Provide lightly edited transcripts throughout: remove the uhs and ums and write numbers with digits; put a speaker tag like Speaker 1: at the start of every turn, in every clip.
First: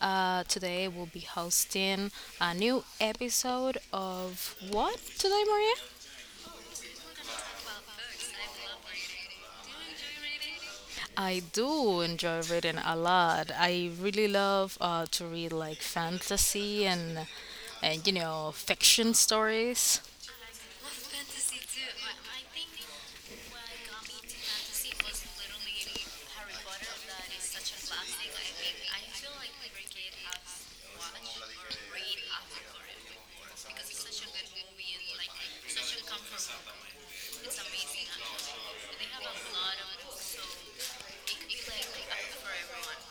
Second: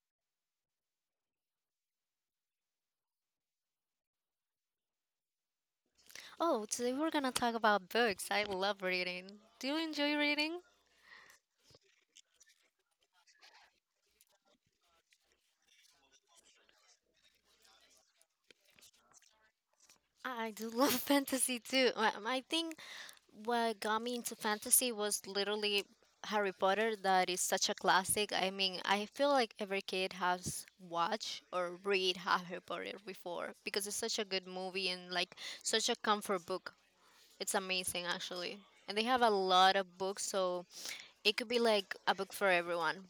Speaker 1: Today we'll be hosting a new episode of what today, Maria?
Speaker 2: Oh, today we're gonna talk about books. I love reading. Do you enjoy reading?
Speaker 1: I do enjoy reading a lot. I really love to read like fantasy and fiction stories.
Speaker 2: I do love fantasy too. I think what got me into fantasy was literally Harry Potter. That is such a classic. I mean, I feel like every kid has watched or read Harry Potter before because it's such a good movie and like such a comfort book. It's amazing actually. And they have a lot of books, so it could be like a book for everyone.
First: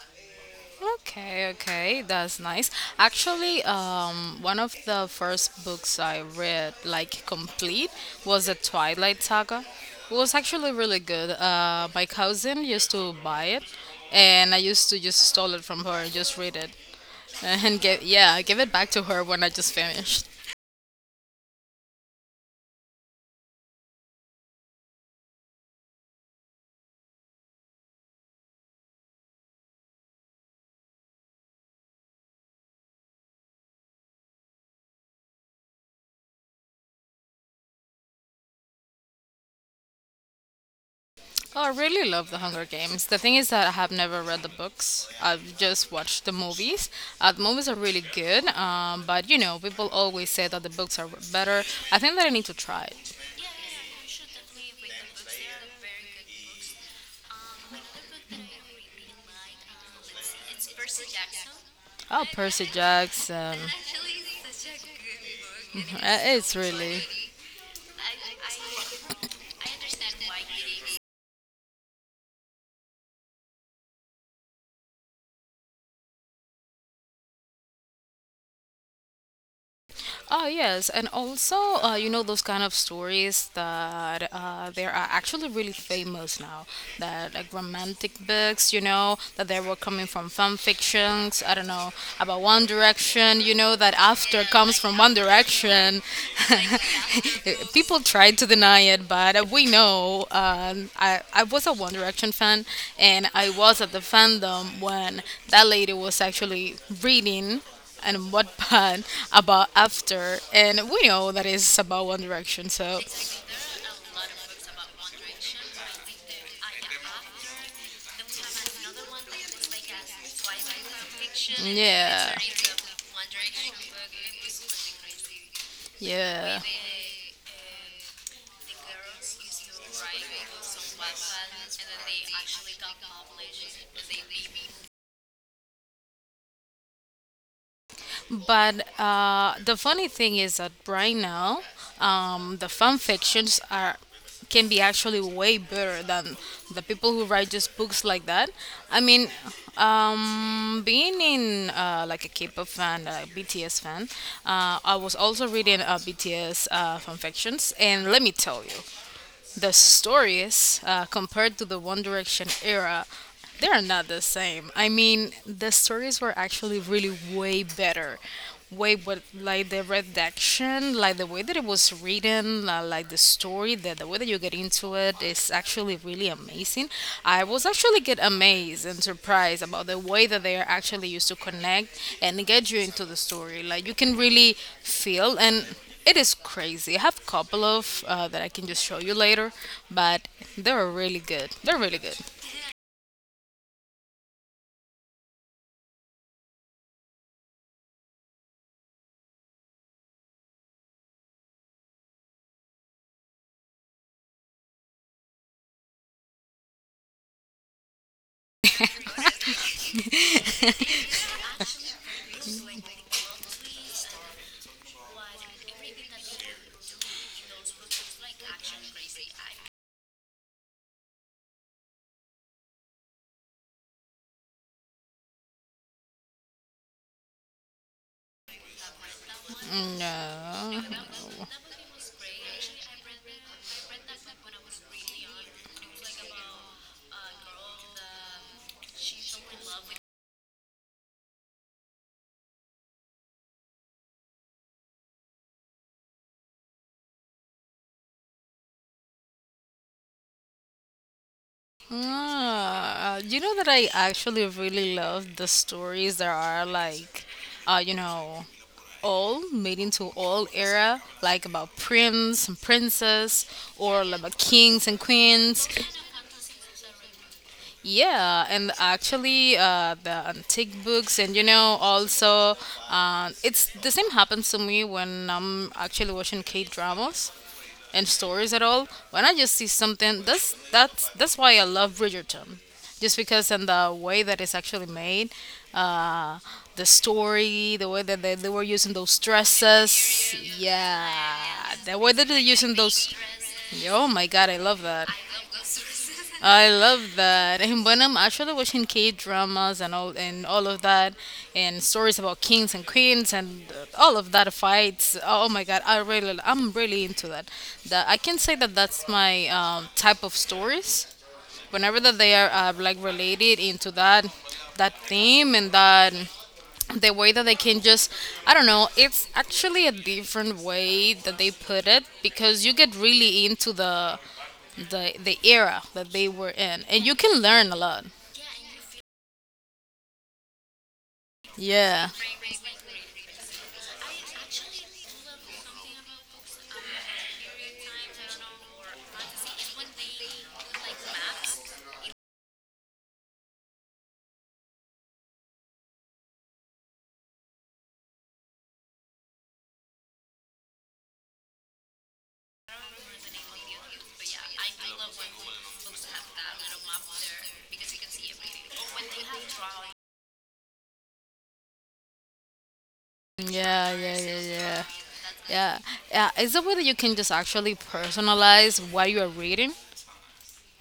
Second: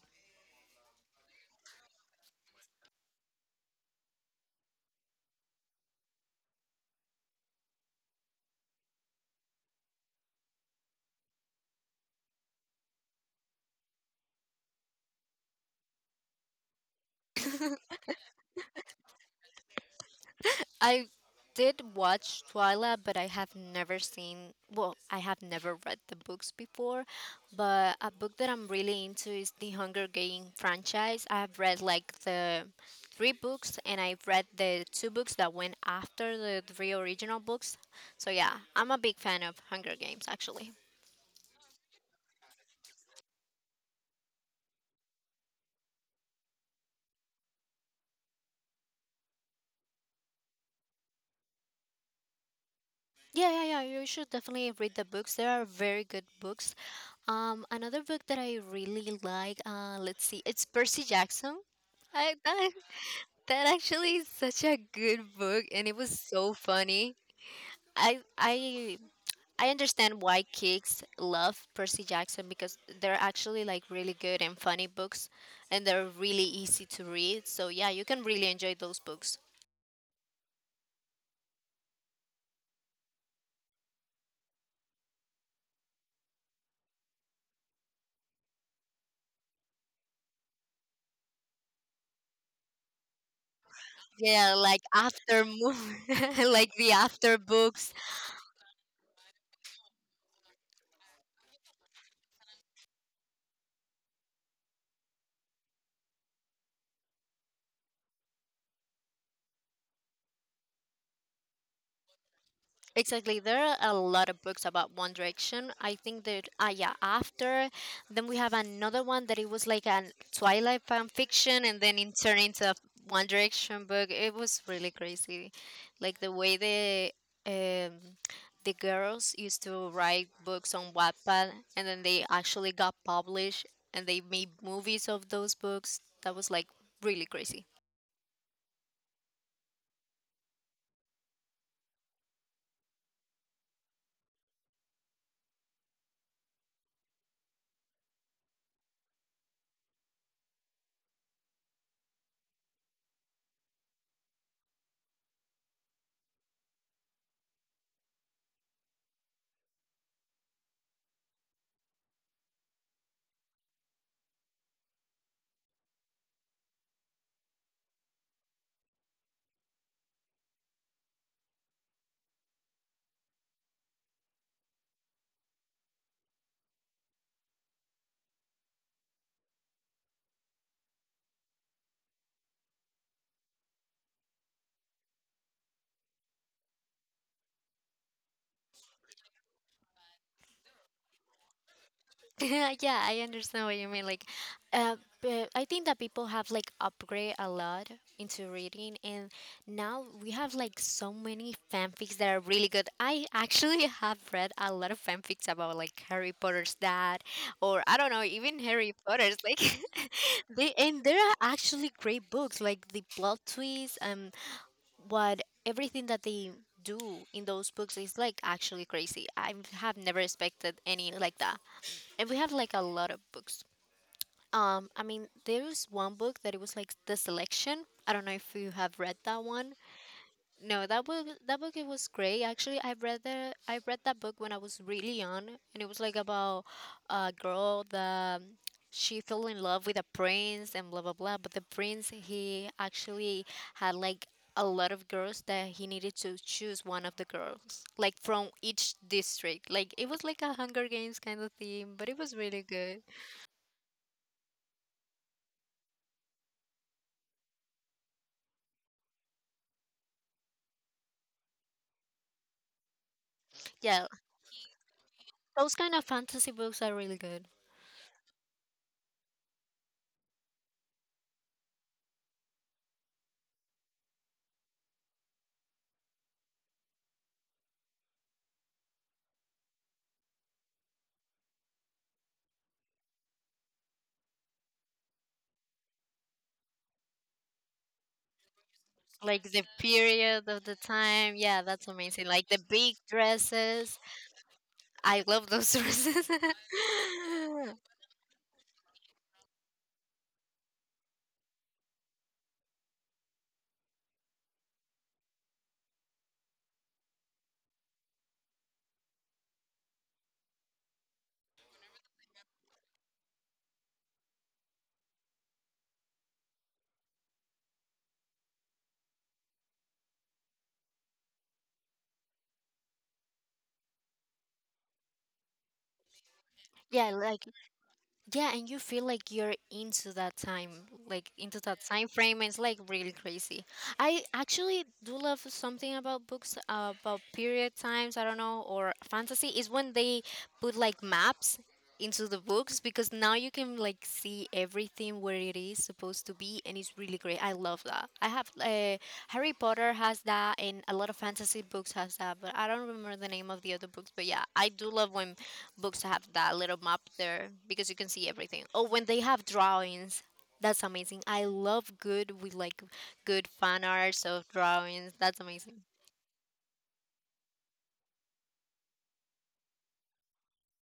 Speaker 1: Okay, okay, that's nice. Actually, one of the first books I read, like complete, was the Twilight Saga. It was actually really good. My cousin used to buy it, and I used to just stole it from her and just read it, and give yeah, I give it back to her when I just finished.
Speaker 2: I did watch Twilight, but I have never seen, well, I have never read the books before. But a book that I'm really into is the Hunger Game franchise. I've read like the three books, and I've read the two books that went after the three original books. So yeah, I'm a big fan of Hunger Games actually.
Speaker 1: Oh, I really love The Hunger Games. The thing is that I have never read the books. I've just watched the movies. The movies are really good, but you know, people always say that the books are better. I think that I need to try it.
Speaker 2: Yeah, yeah, yeah. You should definitely read the books. There are very good books. Another book that I really like. Let's see. It's Percy Jackson.
Speaker 1: Oh,
Speaker 2: I
Speaker 1: Percy
Speaker 2: that,
Speaker 1: Jackson.
Speaker 2: that actually is such a good book, and it was so
Speaker 1: It's really.
Speaker 2: funny. I I I understand why kids love Percy Jackson because they're actually like really good and funny books, and they're really easy to read. So yeah, you can really enjoy those books.
Speaker 1: Oh yes, and also you know those kind of stories that there are actually really famous now. That like romantic books, you know, that they were coming from fan fictions. I don't know about One Direction. You know that after
Speaker 2: Yeah,
Speaker 1: comes
Speaker 2: like
Speaker 1: from One
Speaker 2: after
Speaker 1: Direction.
Speaker 2: movie, like the after books.
Speaker 1: People try to deny it, but we know. I was a One Direction fan, and I was at the fandom when that lady was actually reading and what band about after, and we know that is about One Direction, so
Speaker 2: Exactly. There are a lot of books about One Direction. I think that yeah, after then we have another one that it was like a Twilight fan fiction and then it
Speaker 1: yeah,
Speaker 2: turned into a One Direction book. It was really crazy. Like the way
Speaker 1: yeah.
Speaker 2: um the girls used to write books on Wattpad and then they actually got published and they made movies of those books. That was like really crazy.
Speaker 1: But the funny thing is that right now, the fan fictions are can be actually way better than the people who write just books like that. I mean, being in like a K-pop fan, a BTS fan, I was also reading BTS fan fictions, and let me tell you, the stories, compared to the One Direction era, they are not the same. I mean, the stories were actually really way better. Way, but like the redaction, like the way that it was written, like the story, the way that you get into it is actually really amazing. I was actually get amazed and surprised about the way that they are actually used to connect and get you into the story. Like you can really feel and it is crazy. I have a couple of that I can just show you later, but they're really good. They're really good.
Speaker 2: Yeah, I understand what you mean. Uh, but I think that people have like upgrade a lot into reading, and now we have like so many fanfics that are really good. I actually have read a lot of fanfics about like Harry Potter's dad, or I don't know, even Harry Potter's like they and there are actually great books like the plot twists and what everything that they do in those books is like actually crazy. I have never expected any like that and we had like a lot of books. I mean, there was one book that it was like the selection. I don't know if you have read that one. No,
Speaker 1: No.
Speaker 2: that book it was great. Actually, I read that book when I was really young, and it was like about a girl that she fell in love with a prince and blah blah blah. But the prince he actually had like a lot of girls that he needed to choose one of the girls, like from each district. Like it was like a Hunger Games kind of theme, but it was really good.
Speaker 1: Ah, you know that I actually really love the stories that are like, uh, you know, old, made into old era, like about prince and princess, or
Speaker 2: Yeah,
Speaker 1: like about kings and queens.
Speaker 2: those kind of fantasy books are really good.
Speaker 1: Yeah, and actually, the antique books, and you know, also, it's the same happens to me when I'm actually watching K dramas and stories at all. When I just see something, that's why I love Bridgerton, just because and the way that it's actually made, uh, the story, the way that they were using those
Speaker 2: Like the
Speaker 1: dresses,
Speaker 2: period of the time. Yeah,
Speaker 1: yeah,
Speaker 2: that's
Speaker 1: the way
Speaker 2: amazing.
Speaker 1: that they're
Speaker 2: Like the
Speaker 1: using
Speaker 2: big
Speaker 1: those.
Speaker 2: dresses.
Speaker 1: Oh my God, I love that.
Speaker 2: I love those dresses.
Speaker 1: I love that. And when I'm actually watching K dramas and all of that, and stories about kings and queens and all of that fights. Oh my god, I really, I'm really into that. That I can say that that's my type of stories whenever that they are like related into that theme and that the way that they can just I don't know, it's actually a different way that they put it because you get really into the era that they were in and
Speaker 2: Yeah,
Speaker 1: you can
Speaker 2: like
Speaker 1: learn a lot.
Speaker 2: yeah, and you feel like you're into that time, like into that time
Speaker 1: Yeah,
Speaker 2: frame. And it's like really crazy. I actually do love something about books about period times. I don't know or fantasy is when they put like maps into the books because now you can like the everything where it is supposed to be, and it's really great. I love that. I have Harry Potter has that, and a lot of fantasy books has that, but I don't remember the name of the other books. But yeah, I do love when books have that little map there because you can see everything. Oh, when they have drawings. That's amazing. I love good with like good fan
Speaker 1: yeah, yeah,
Speaker 2: arts
Speaker 1: yeah,
Speaker 2: of
Speaker 1: yeah,
Speaker 2: drawings. That's
Speaker 1: yeah,
Speaker 2: amazing.
Speaker 1: yeah, it's a way that you can just actually personalize what you are reading.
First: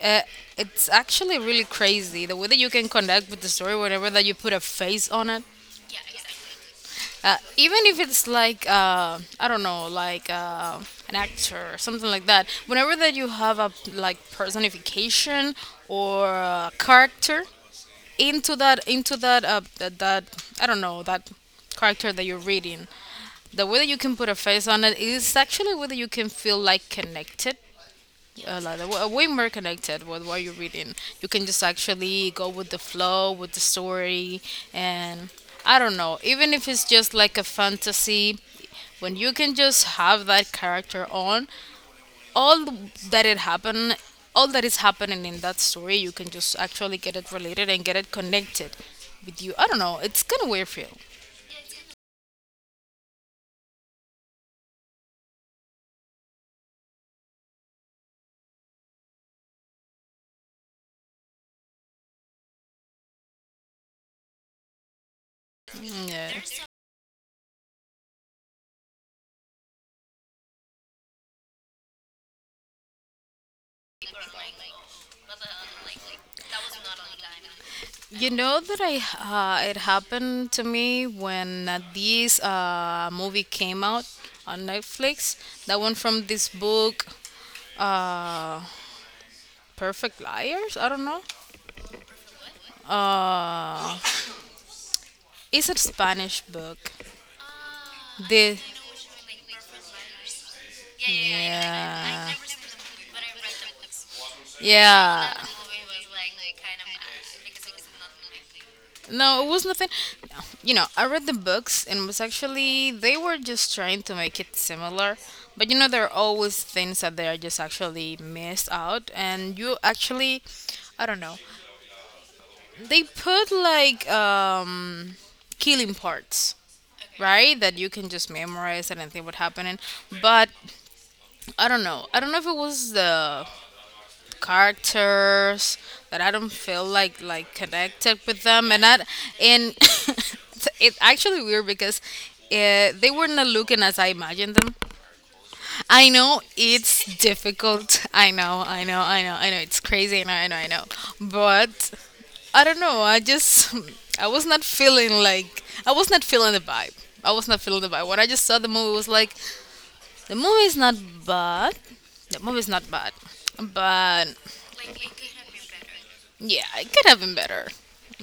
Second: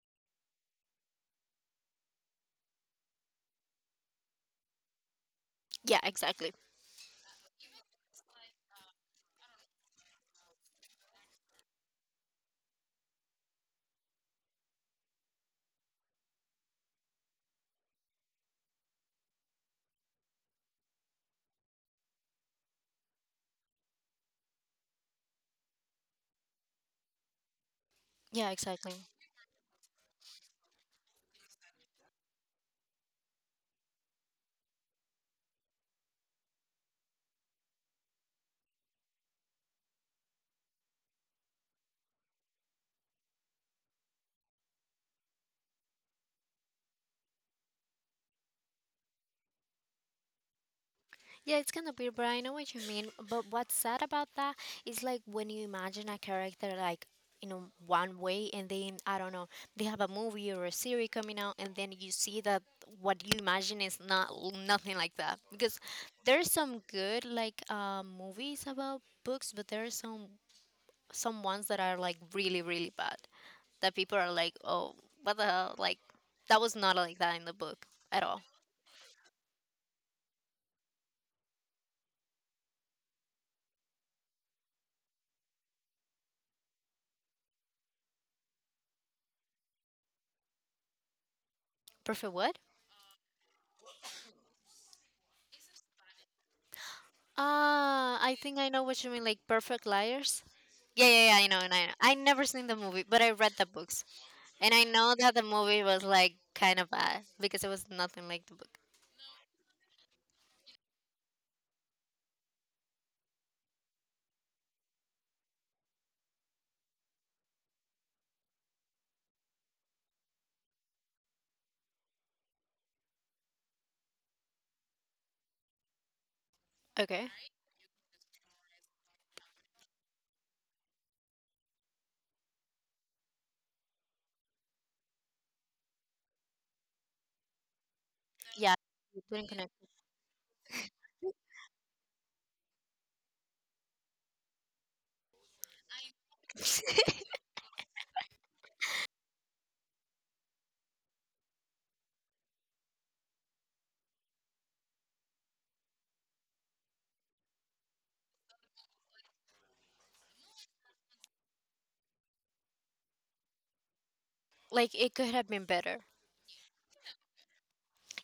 Speaker 1: uh, it's actually really crazy the way that you can connect with the story whenever that you put a face on it.
Speaker 2: Yeah, exactly.
Speaker 1: Even if it's like an actor or something like that. Whenever that you have a like personification or a character into that that, that I don't know that character that you're reading, the way that you can put a face on it is actually whether you can feel like connected
Speaker 2: Yeah,
Speaker 1: a lot
Speaker 2: exactly.
Speaker 1: of, way more connected with what you're reading. You can just actually go with the flow, with the story, and I don't know, even if it's just like a fantasy, when you can just have that character on, all that it happened, all that is happening in that story, you can just actually get it related and get it connected with you. I don't know, it's kind of weird feel.
Speaker 2: Yeah, it's gonna be But I know what you mean. But what's sad about that is like when you imagine a character like you know one way, and then I don't know they have a movie or a series coming out, and then you see that what you imagine is not nothing like that. Because
Speaker 1: Mm, yeah.
Speaker 2: there's some good like movies about books, but there are some ones that are like really really bad that people are like, oh, what the hell? Like that was not like that in the book at
Speaker 1: You
Speaker 2: all.
Speaker 1: know that I it happened to me when this movie came out on Netflix. That one from this book, uh, Perfect Liars. I don't know.
Speaker 2: Perfect what?
Speaker 1: Uh, it's a Spanish book.
Speaker 2: Ah, I
Speaker 1: The
Speaker 2: think I know what you mean, like Perfect Liars. Yeah, yeah, yeah. I know, and I know. I
Speaker 1: Yeah.
Speaker 2: never seen the movie, but I read the books, and I know
Speaker 1: Yeah.
Speaker 2: that the movie was like kind of bad because it was nothing like the book.
Speaker 1: No, it was nothing. You know, I read the books and was actually they were just trying to make it similar, but you know there are always things that they are just actually missed out, and you actually, I don't know, they put like killing parts,
Speaker 2: Okay.
Speaker 1: right? That you can just memorize it and think what happening, but I don't know. I don't know if it was the characters that I don't feel like connected with them,
Speaker 2: Yeah,
Speaker 1: and I
Speaker 2: it didn't connect.
Speaker 1: and it's actually weird because they were not looking as I imagined them. I know it's difficult. I know. I know. I know. I know. It's crazy. I know. I know. I know. But I don't know. I just I was not feeling like I was not feeling the vibe. I was not feeling the vibe. When I just saw the movie, it was like the movie is not bad. The movie is not bad, but
Speaker 2: Like it could have been better.
Speaker 1: yeah, it could have been better.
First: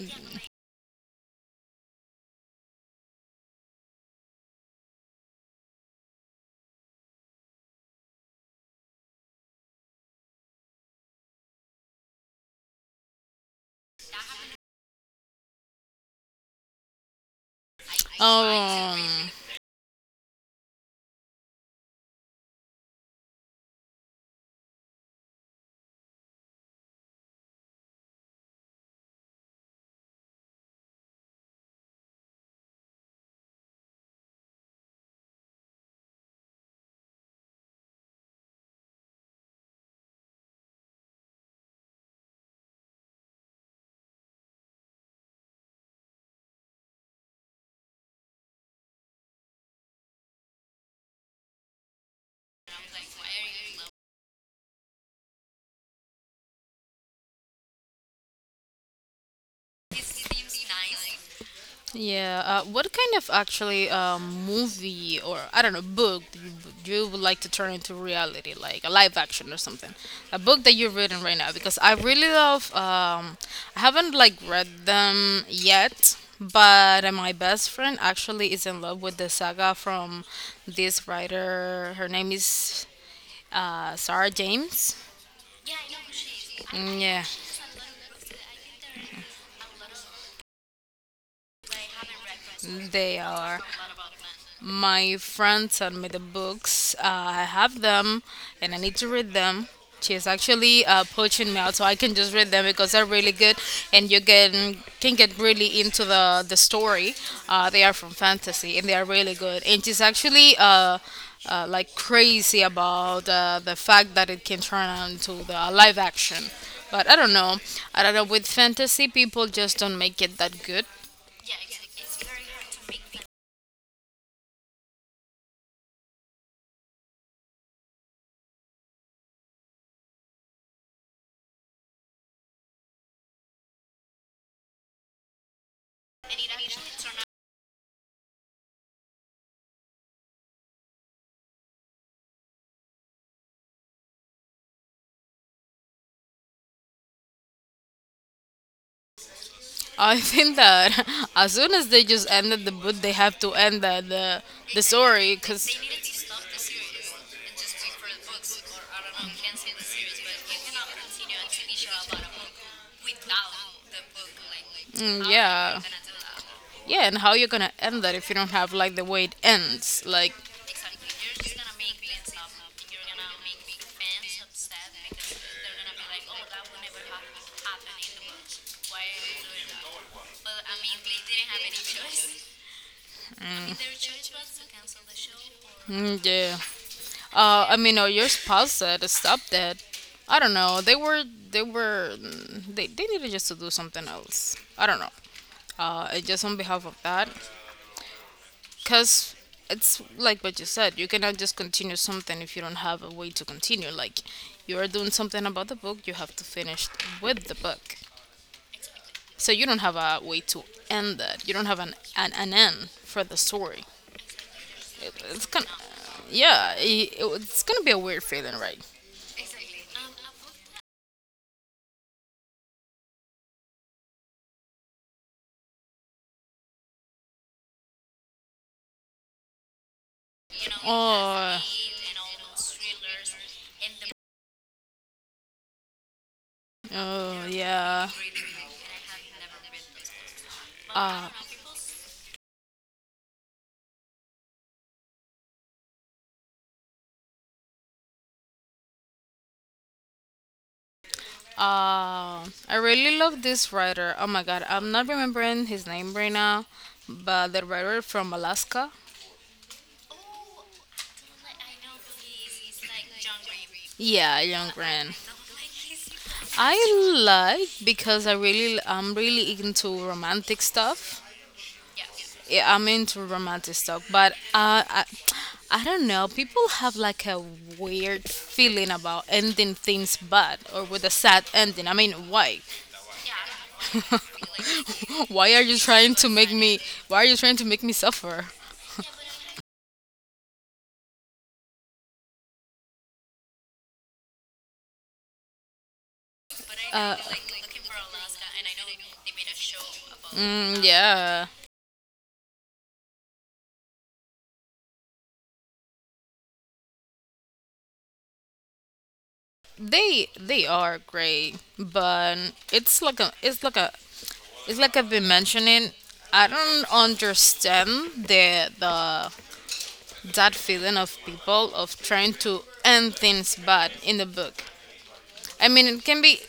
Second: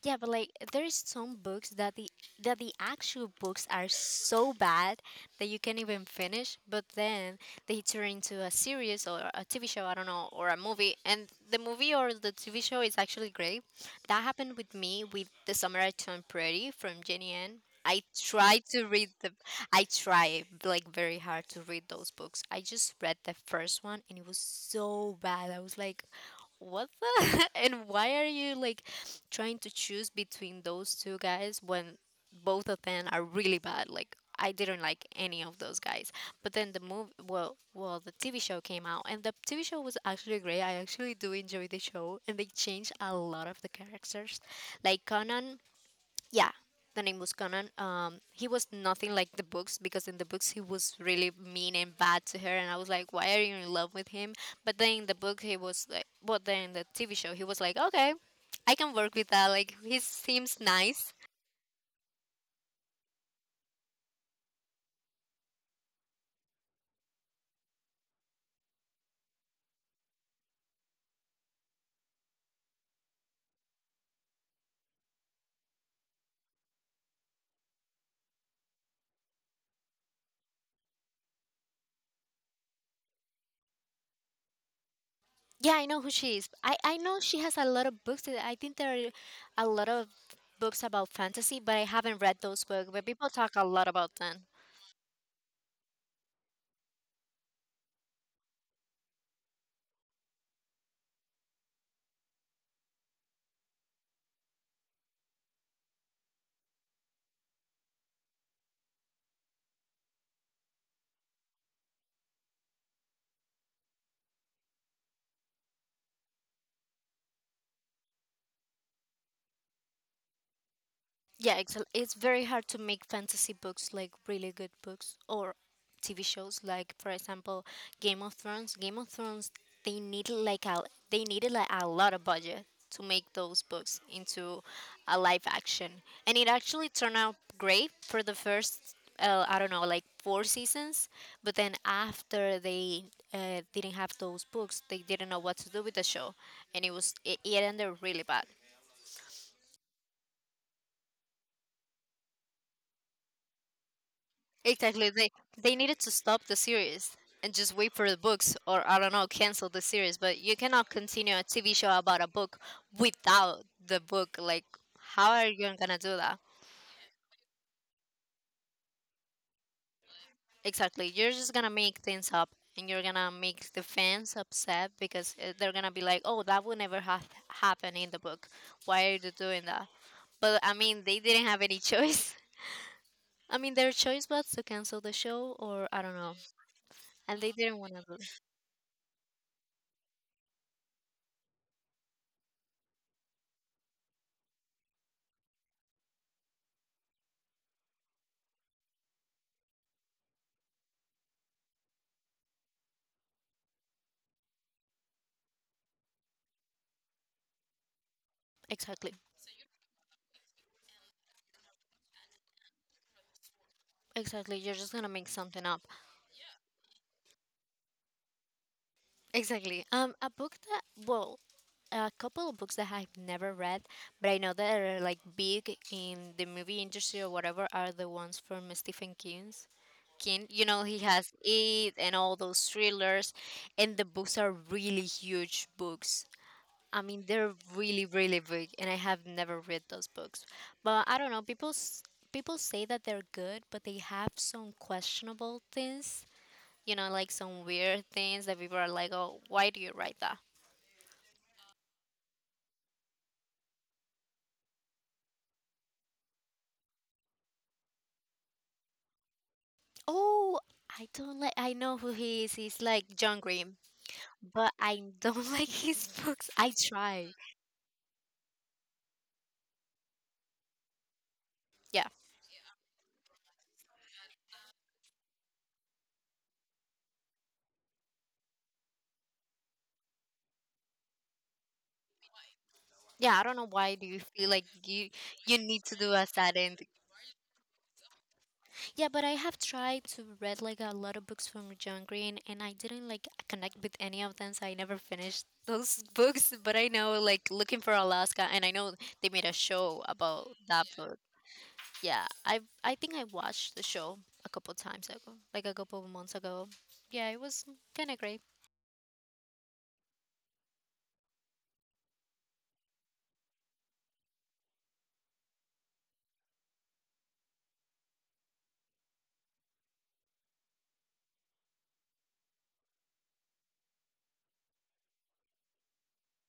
Speaker 2: Yeah, but like there's some books that the actual books are so bad that you can't even finish, but then they turn into a series or a TV show, I don't know, or a movie, and the movie or the TV show is actually great. That happened with me with The Summer I Turned Pretty from Jenny Ann.
Speaker 1: Um,
Speaker 2: I try like very hard to read those books. I just read the first one and it was so bad. I was like, what the and why are you like trying to choose between those two guys when both of them are really bad. Like I didn't like any of those guys. But then the movie, well, the TV show came out, and the TV show was actually great. I actually do enjoy the show, and they changed a lot of the characters. Like Conan yeah, the name was Conan. He was nothing like the books because in the books he was really mean and bad to her, and I was like, why are you in love with him? But then in the TV show he was like, okay, I can work with that. Like he seems nice.
Speaker 1: yeah. What kind of actually movie or I don't know book do you would like to turn into reality, like a live action or something? A book that you're reading right now because I really love. I haven't like read them yet, but my best friend actually is in love with the saga from this writer. Her name is Sarah James.
Speaker 2: Yeah, I know who she is. I
Speaker 1: Mm,
Speaker 2: know
Speaker 1: yeah,
Speaker 2: she has a lot of books. I think there are a lot of books about fantasy, but I haven't read those books. But
Speaker 1: they
Speaker 2: people talk
Speaker 1: are
Speaker 2: a lot about them.
Speaker 1: my friend sent me the books. I have them and I need to read them. She is actually poaching me out so I can just read them because they're really good and you can get really into the story. They are from fantasy and they are really good. And she's actually like crazy about the fact that it can turn out into the live action. But I don't know. I don't know. With fantasy, people just don't make it that good.
Speaker 2: It's very hard to make fantasy books like really good books or TV shows like for example Game of Thrones. They needed like a they needed like a lot of budget to make those books into a live action, and it actually turned out great for the first I don't know like four seasons. But then after they didn't have those books, they didn't know what to do with the show, and it ended really bad.
Speaker 1: I think that as soon as they just ended the book, they have to end the
Speaker 2: Exactly.
Speaker 1: story because
Speaker 2: They needed to stop the series and just wait for the books or I don't know, cancel the series, but you cannot continue a TV show about a book without the book. Like
Speaker 1: mm,
Speaker 2: how are you
Speaker 1: yeah,
Speaker 2: gonna do that?
Speaker 1: yeah, and how you're gonna end that if you don't have like the way it ends? Like
Speaker 2: Exactly. You're just gonna make things up and you're gonna make the fans upset because they're gonna be like, "Oh, that would never have happened in the book. Why are you doing that?" But I mean, they didn't have any choice. I mean, their choice was to cancel the show or I don't
Speaker 1: mm,
Speaker 2: know.
Speaker 1: yeah,
Speaker 2: And they
Speaker 1: I
Speaker 2: didn't want
Speaker 1: mean,
Speaker 2: to
Speaker 1: oh,
Speaker 2: do
Speaker 1: your
Speaker 2: it.
Speaker 1: spouse said to stop that. I don't know. They were mm, they needed just to do something else. I don't know. Just on behalf of that, because it's like what you said, you cannot just continue something if you don't have a way to continue. Like you are doing something about the book, you have to finish with the book.
Speaker 2: Exactly.
Speaker 1: So you don't have a way to end that. You don't have an end for the story.
Speaker 2: Exactly, you're just gonna
Speaker 1: It,
Speaker 2: make
Speaker 1: it's
Speaker 2: something
Speaker 1: gonna,
Speaker 2: up.
Speaker 1: yeah, it's gonna be a weird feeling, right?
Speaker 2: Exactly. A couple of books that I've never read, but I know that are like big in the movie industry or whatever are the ones from Stephen King's. King, you know, he has
Speaker 1: Oh,
Speaker 2: It and all those thrillers, and the books are really huge books. I mean,
Speaker 1: oh
Speaker 2: they're really,
Speaker 1: yeah.
Speaker 2: really big, and I have never read those books. But I
Speaker 1: Uh,
Speaker 2: don't know, people say that they're good, but they have some questionable things you know, like some weird things that people are like, oh, why do you write that?
Speaker 1: I really love this writer. Oh my god, I'm not remembering his name right now, but the writer from Alaska.
Speaker 2: Oh, I don't like, I know who he is. He's like John Green,
Speaker 1: Yeah, Young
Speaker 2: but I
Speaker 1: Grant.
Speaker 2: don't like his books. I
Speaker 1: I
Speaker 2: try.
Speaker 1: like because I'm really into romantic stuff.
Speaker 2: Yeah.
Speaker 1: Yeah, I'm into romantic stuff, but I don't know. People have like a weird feeling about ending things bad or with a sad ending. I mean, why?
Speaker 2: Yeah, I don't know why do you feel like
Speaker 1: Why
Speaker 2: you
Speaker 1: are you
Speaker 2: need to do
Speaker 1: trying
Speaker 2: a
Speaker 1: to make
Speaker 2: sad
Speaker 1: me?
Speaker 2: ending.
Speaker 1: Why are you trying to make me suffer?
Speaker 2: Yeah, but I have tried to read like a lot of books from John Green and I didn't like connect with any of them, so I never finished those books. But I
Speaker 1: uh,
Speaker 2: know like Looking for Alaska and I know they made a show about
Speaker 1: Mm,
Speaker 2: that book.
Speaker 1: yeah,
Speaker 2: Yeah, I think I watched the show a couple times ago, like a couple of months ago. Yeah, it was kind of great.
Speaker 1: they are great, but it's like I've been mentioning. I don't understand the that feeling of people of trying to end things bad in the book. I mean, it can be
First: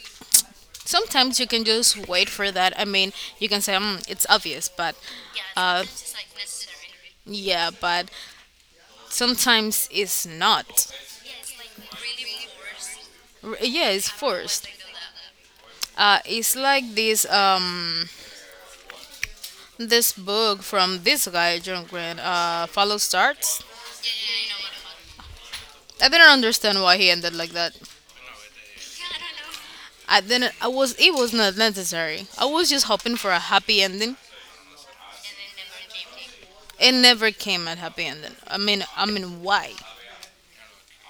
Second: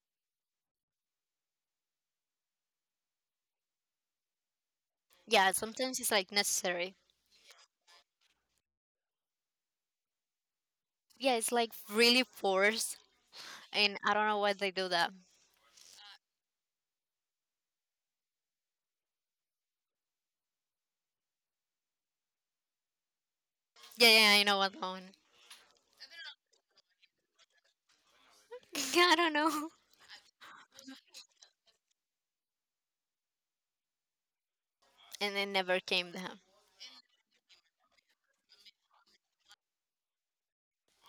Speaker 1: sometimes you can just wait for that. I mean, you can say mm, it's obvious, but
Speaker 2: Yeah,
Speaker 1: uh,
Speaker 2: sometimes it's like necessary.
Speaker 1: yeah, but sometimes it's not.
Speaker 2: Yeah, it's like really forced,
Speaker 1: Yeah,
Speaker 2: and
Speaker 1: it's
Speaker 2: I don't know why
Speaker 1: forced.
Speaker 2: they do that.
Speaker 1: It's like this this book from this guy John Grant. Follow starts.
Speaker 2: Yeah, yeah, I know what's going.
Speaker 1: I didn't understand why he ended like that.
Speaker 2: I don't know,
Speaker 1: I didn't. I was. It was not necessary. I was just hoping for a happy ending.
Speaker 2: and it never came down.
Speaker 1: It never came a happy ending. I mean, why?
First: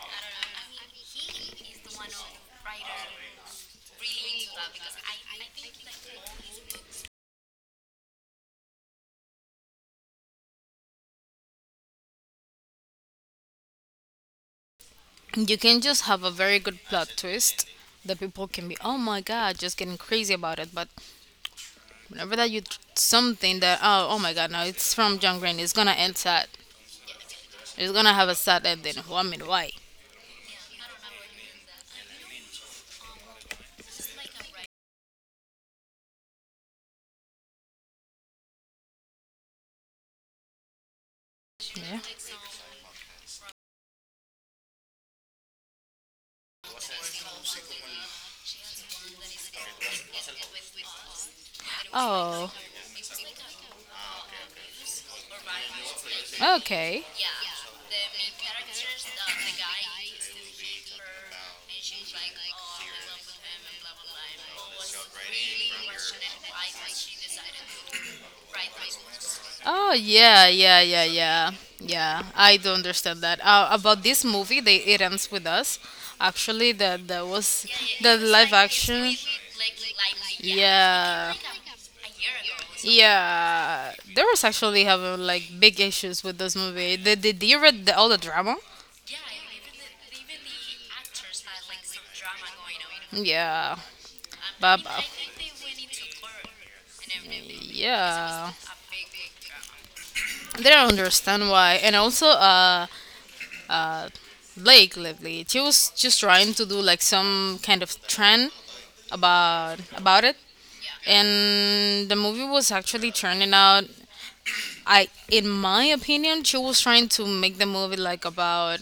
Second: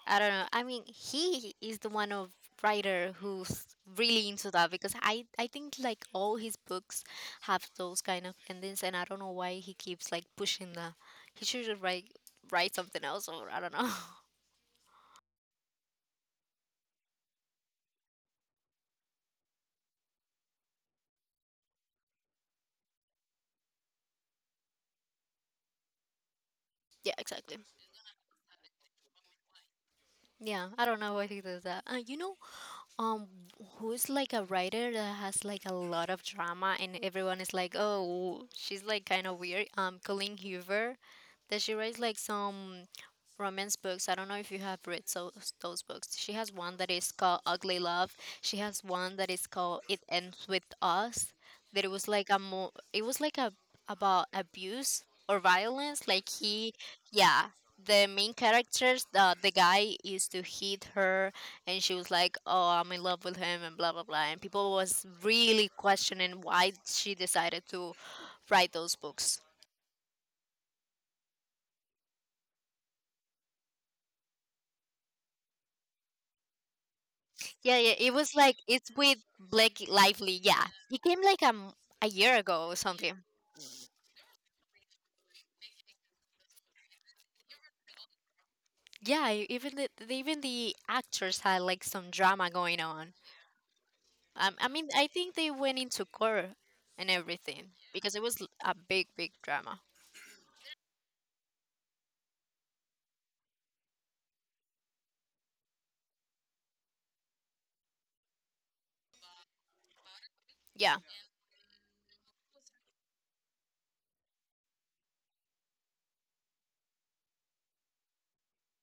Speaker 2: I don't know. I mean, he is the one of writer who's really into that because I think like all his books have those kind of endings, and I don't know why he keeps like pushing that. He should just write something else, or I don't know.
Speaker 1: You can just have a very good plot twist that people can be, oh my god, just getting crazy about it. But whenever that something that, oh, oh my god, no, it's from John Green, it's gonna end sad.
Speaker 2: Yeah, exactly.
Speaker 1: It's gonna have a sad ending. Well, I mean, why?
Speaker 2: Yeah, I don't know why he does that. Um Who's like a writer that has like a lot of drama and everyone is like, oh, she's like kind of weird, Colleen Hoover, that she writes
Speaker 1: Yeah.
Speaker 2: like some romance books, I don't know if you have read, so those books. She has one that is called Ugly Love, she has one that is called It Ends With Us, that it was like a
Speaker 1: Oh.
Speaker 2: mo it was like a about abuse or violence like he.
Speaker 1: Okay.
Speaker 2: Yeah, the main characters, the guy used to hit her and she was like, oh, I'm in love with him and blah blah blah, and people was really questioning why she decided to write those books.
Speaker 1: Oh, yeah, yeah, yeah, yeah, yeah, I do understand that. About this movie, they it ends with us. Actually, that was
Speaker 2: Yeah, yeah, it
Speaker 1: the
Speaker 2: was
Speaker 1: live
Speaker 2: like it's
Speaker 1: action.
Speaker 2: with Blake Lively. Yeah, he came
Speaker 1: Yeah.
Speaker 2: like a year ago or something.
Speaker 1: Yeah, there was actually having like big issues with this movie. Did you read all the drama?
Speaker 2: Yeah, even even the actors had like some drama going on.
Speaker 1: Yeah.
Speaker 2: I
Speaker 1: But
Speaker 2: mean, I think they went into court and everything because it was
Speaker 1: yeah,
Speaker 2: a big drama.
Speaker 1: they don't understand why. And also, uh, Blake lately, she was just trying to do like some kind of trend about it,
Speaker 2: Yeah,
Speaker 1: and the movie was actually turning out. I, in my opinion, she was trying to make the movie like about,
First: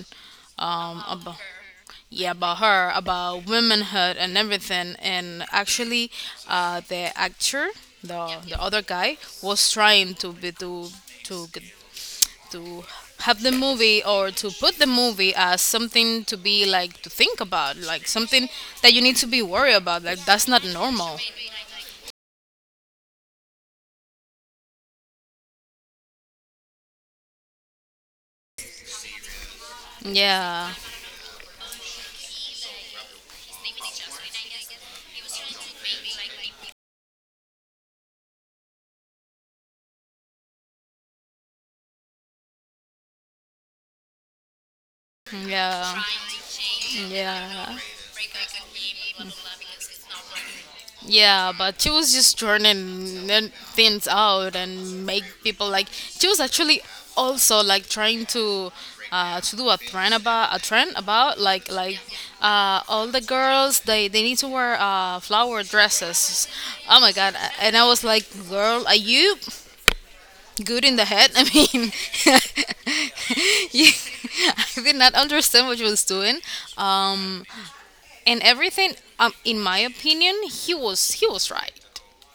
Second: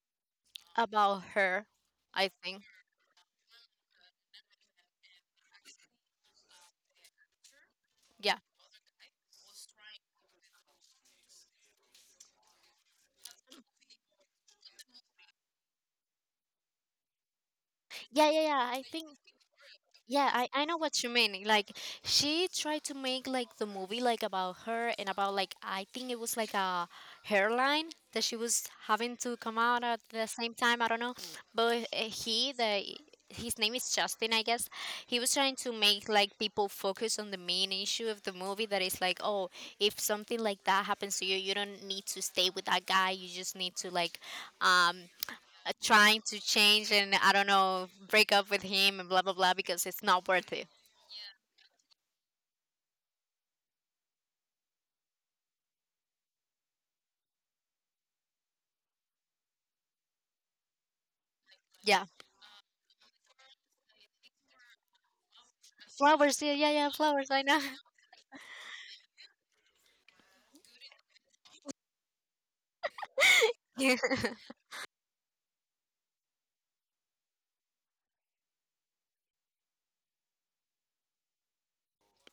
Speaker 2: about
Speaker 1: about.
Speaker 2: her,
Speaker 1: Yeah,
Speaker 2: I
Speaker 1: about
Speaker 2: think.
Speaker 1: her, about womanhood and everything. And actually, the actor, the
Speaker 2: Yeah.
Speaker 1: the other guy was trying to be to g- to have the movie or to put the movie as something to be like to think about, like
Speaker 2: Yeah, yeah,
Speaker 1: something
Speaker 2: yeah. I
Speaker 1: that you need
Speaker 2: think
Speaker 1: to be worried about, like
Speaker 2: yeah,
Speaker 1: that's not
Speaker 2: I know what you
Speaker 1: normal.
Speaker 2: mean. Like, she tried to make like the movie like about her and about, like, I think it was like a hairline that she was having to come out at the same
Speaker 1: Yeah,
Speaker 2: time, I don't know. But he the his name is Justin, I guess. He was trying to make like people focus on the main issue of the movie that is like, oh, if something like that happens to you, you don't need to stay with that guy. You just need to like um
Speaker 1: yeah,
Speaker 2: trying to change and I don't
Speaker 1: yeah.
Speaker 2: know, break up with him and blah blah blah, because it's not worth it.
Speaker 1: Yeah, but she was just turning things out and make people like she was actually also like trying to, to do a trend, about a trend, about like like
Speaker 2: Yeah,
Speaker 1: uh, all the girls, they need to wear flower
Speaker 2: flowers.
Speaker 1: dresses.
Speaker 2: Yeah, yeah, yeah,
Speaker 1: Oh my
Speaker 2: flowers.
Speaker 1: god!
Speaker 2: I know.
Speaker 1: And I was like, girl, are you good in the head? I mean, you, I did not understand what she was doing. Um, and everything. In my opinion, he was right.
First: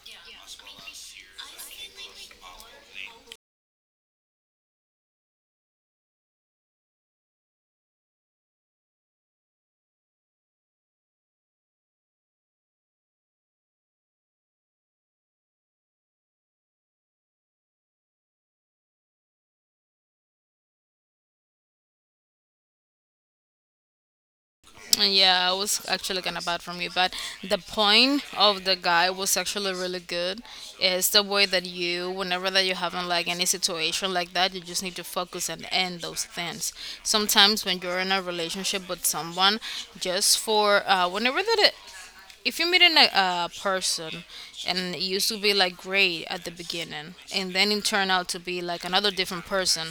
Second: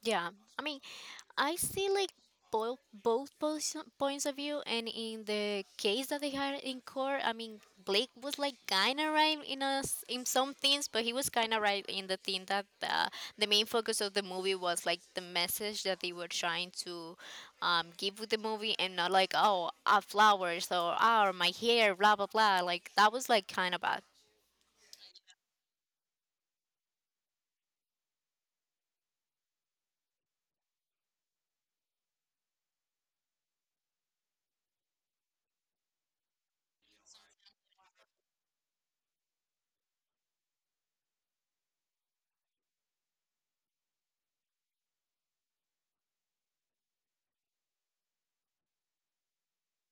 Speaker 2: Yeah, I mean, I see like both points of view, and in the case that they had in court, I mean Blake was like kind of right in us in some things, but he was kind of right in the thing that the main focus of the movie was like the message that they were trying to give with the movie, and not like, oh, flowers or oh my hair, blah blah blah. Like that was like kind of bad.
Speaker 1: Yeah, I was actually kind of bad from you, but the point of the guy was actually really good. It's the way that you, whenever that you having like any situation like that, you just need to focus and end those things. Sometimes when you're in a relationship with someone, just for whenever that it, if you meet a person and it used to be like great at the beginning and then it turned out to be like another different person.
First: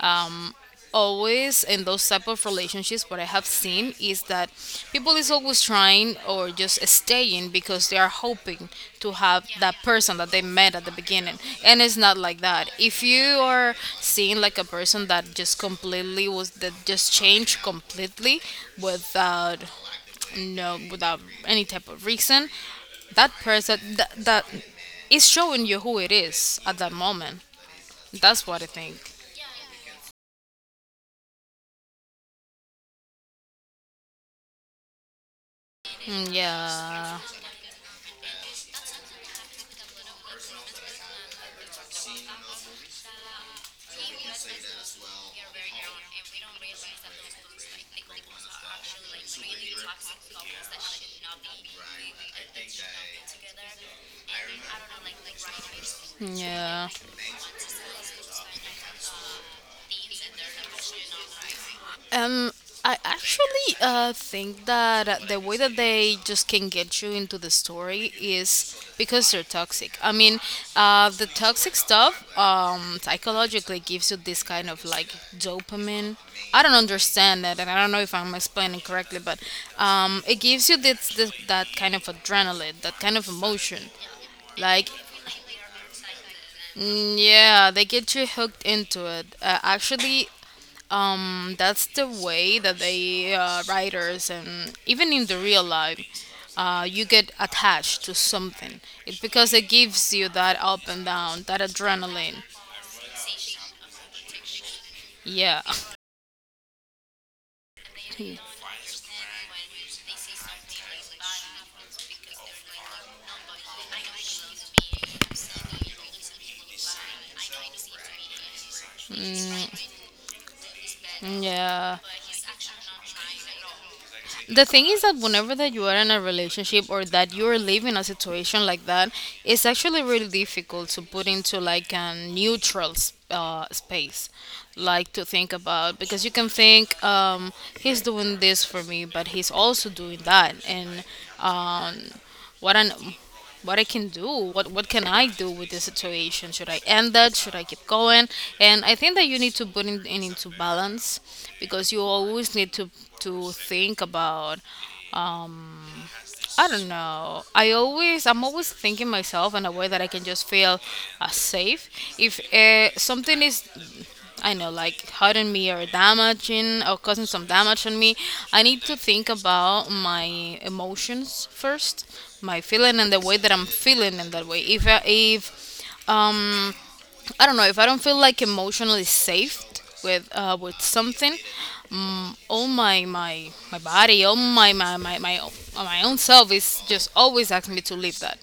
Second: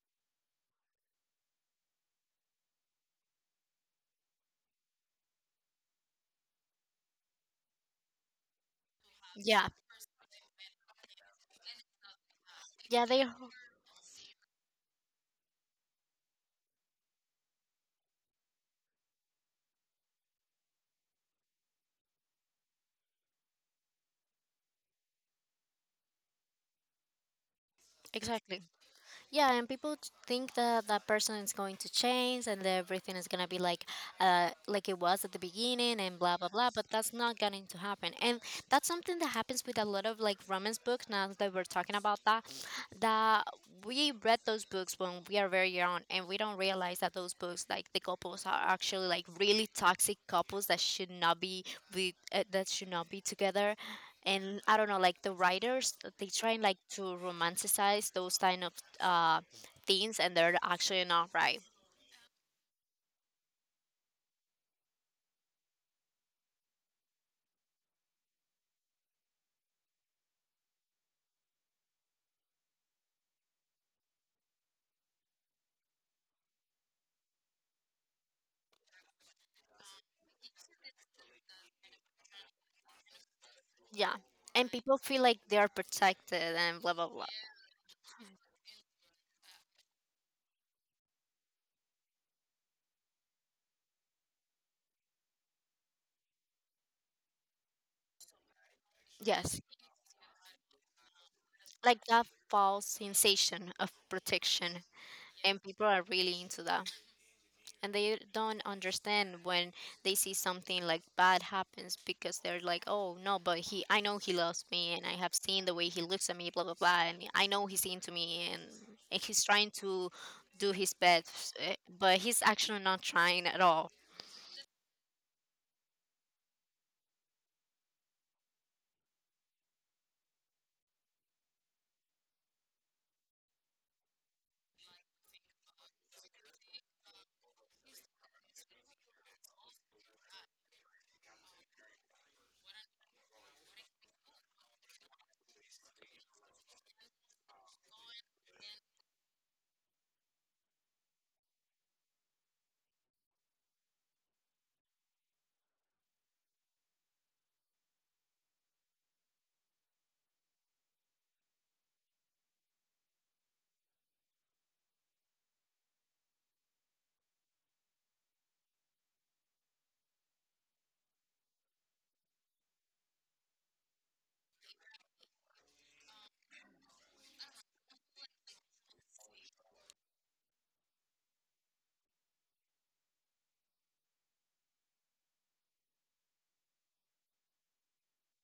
Speaker 1: um Always in those type of relationships, what I have seen is that people is always trying or just staying because they are hoping to have
Speaker 2: Yeah,
Speaker 1: that person that they met at the beginning. And it's not like that. If
Speaker 2: yeah,
Speaker 1: you
Speaker 2: they
Speaker 1: are seeing like a person that just completely was that just changed completely without, no without any type of reason, that person that is showing you who it is at that moment, that's
Speaker 2: exactly.
Speaker 1: what I think.
Speaker 2: Yeah, and people think that that person is going to change and that everything is gonna be like it was at the beginning and
Speaker 1: Mm,
Speaker 2: blah blah blah. But that's
Speaker 1: yeah,
Speaker 2: not going to happen, and that's something that happens with a lot of like romance books. Now that we're talking about that, that we read those books when we are very young, and we don't realize that those books, like the couples, are actually like really toxic couples that should not be with that should not be together. And I don't know, like the writers they try like
Speaker 1: yeah.
Speaker 2: to romanticize those kind of uh, things, and they're actually not right.
Speaker 1: Um, I actually think that the way that they just can get you into the story is because they're toxic. I mean, the toxic stuff psychologically gives you this kind of like dopamine. I don't understand that, and I don't know if I'm explaining correctly, but it gives you this, this that kind of adrenaline, that kind of emotion.
Speaker 2: Yeah, and
Speaker 1: Like,
Speaker 2: people feel like they are protected and blah blah
Speaker 1: mm,
Speaker 2: blah.
Speaker 1: yeah, they get you hooked into it. Actually, that's the way that they, writers, and even in the real life, you get attached to something. It's because
Speaker 2: Yes,
Speaker 1: it gives you that up and down, that
Speaker 2: like that
Speaker 1: adrenaline.
Speaker 2: false sensation of protection,
Speaker 1: Yeah.
Speaker 2: and people are really into that, and they don't understand when they see something like bad happens because they're like, oh no, but he, I know he loves me, and I have seen the way he looks at me, blah blah blah, and I know he's into me, and he's trying
Speaker 1: Mm,
Speaker 2: to do his best,
Speaker 1: yeah.
Speaker 2: but he's actually not trying at all.
Speaker 1: The thing is that whenever that you are in a relationship or that you're living a situation like that, it's actually really difficult to put into like a neutral space, like to think about, because you can think, he's doing this for me, but he's also doing that. And um, what I, what I can do, what can I do with this situation? Should I end that? Should I keep going? And I think that you need to put it in, into balance, because you always need to think about. um, I don't know. I'm always thinking myself in a way that I can just feel safe. If something is, I know, like hurting me or damaging or causing some damage on me, I need to think about my emotions first, my feeling and the way that I'm feeling in that way. If I don't know, if I don't feel like emotionally safe with, with something, all my body, all my own self is just always asking me to leave that.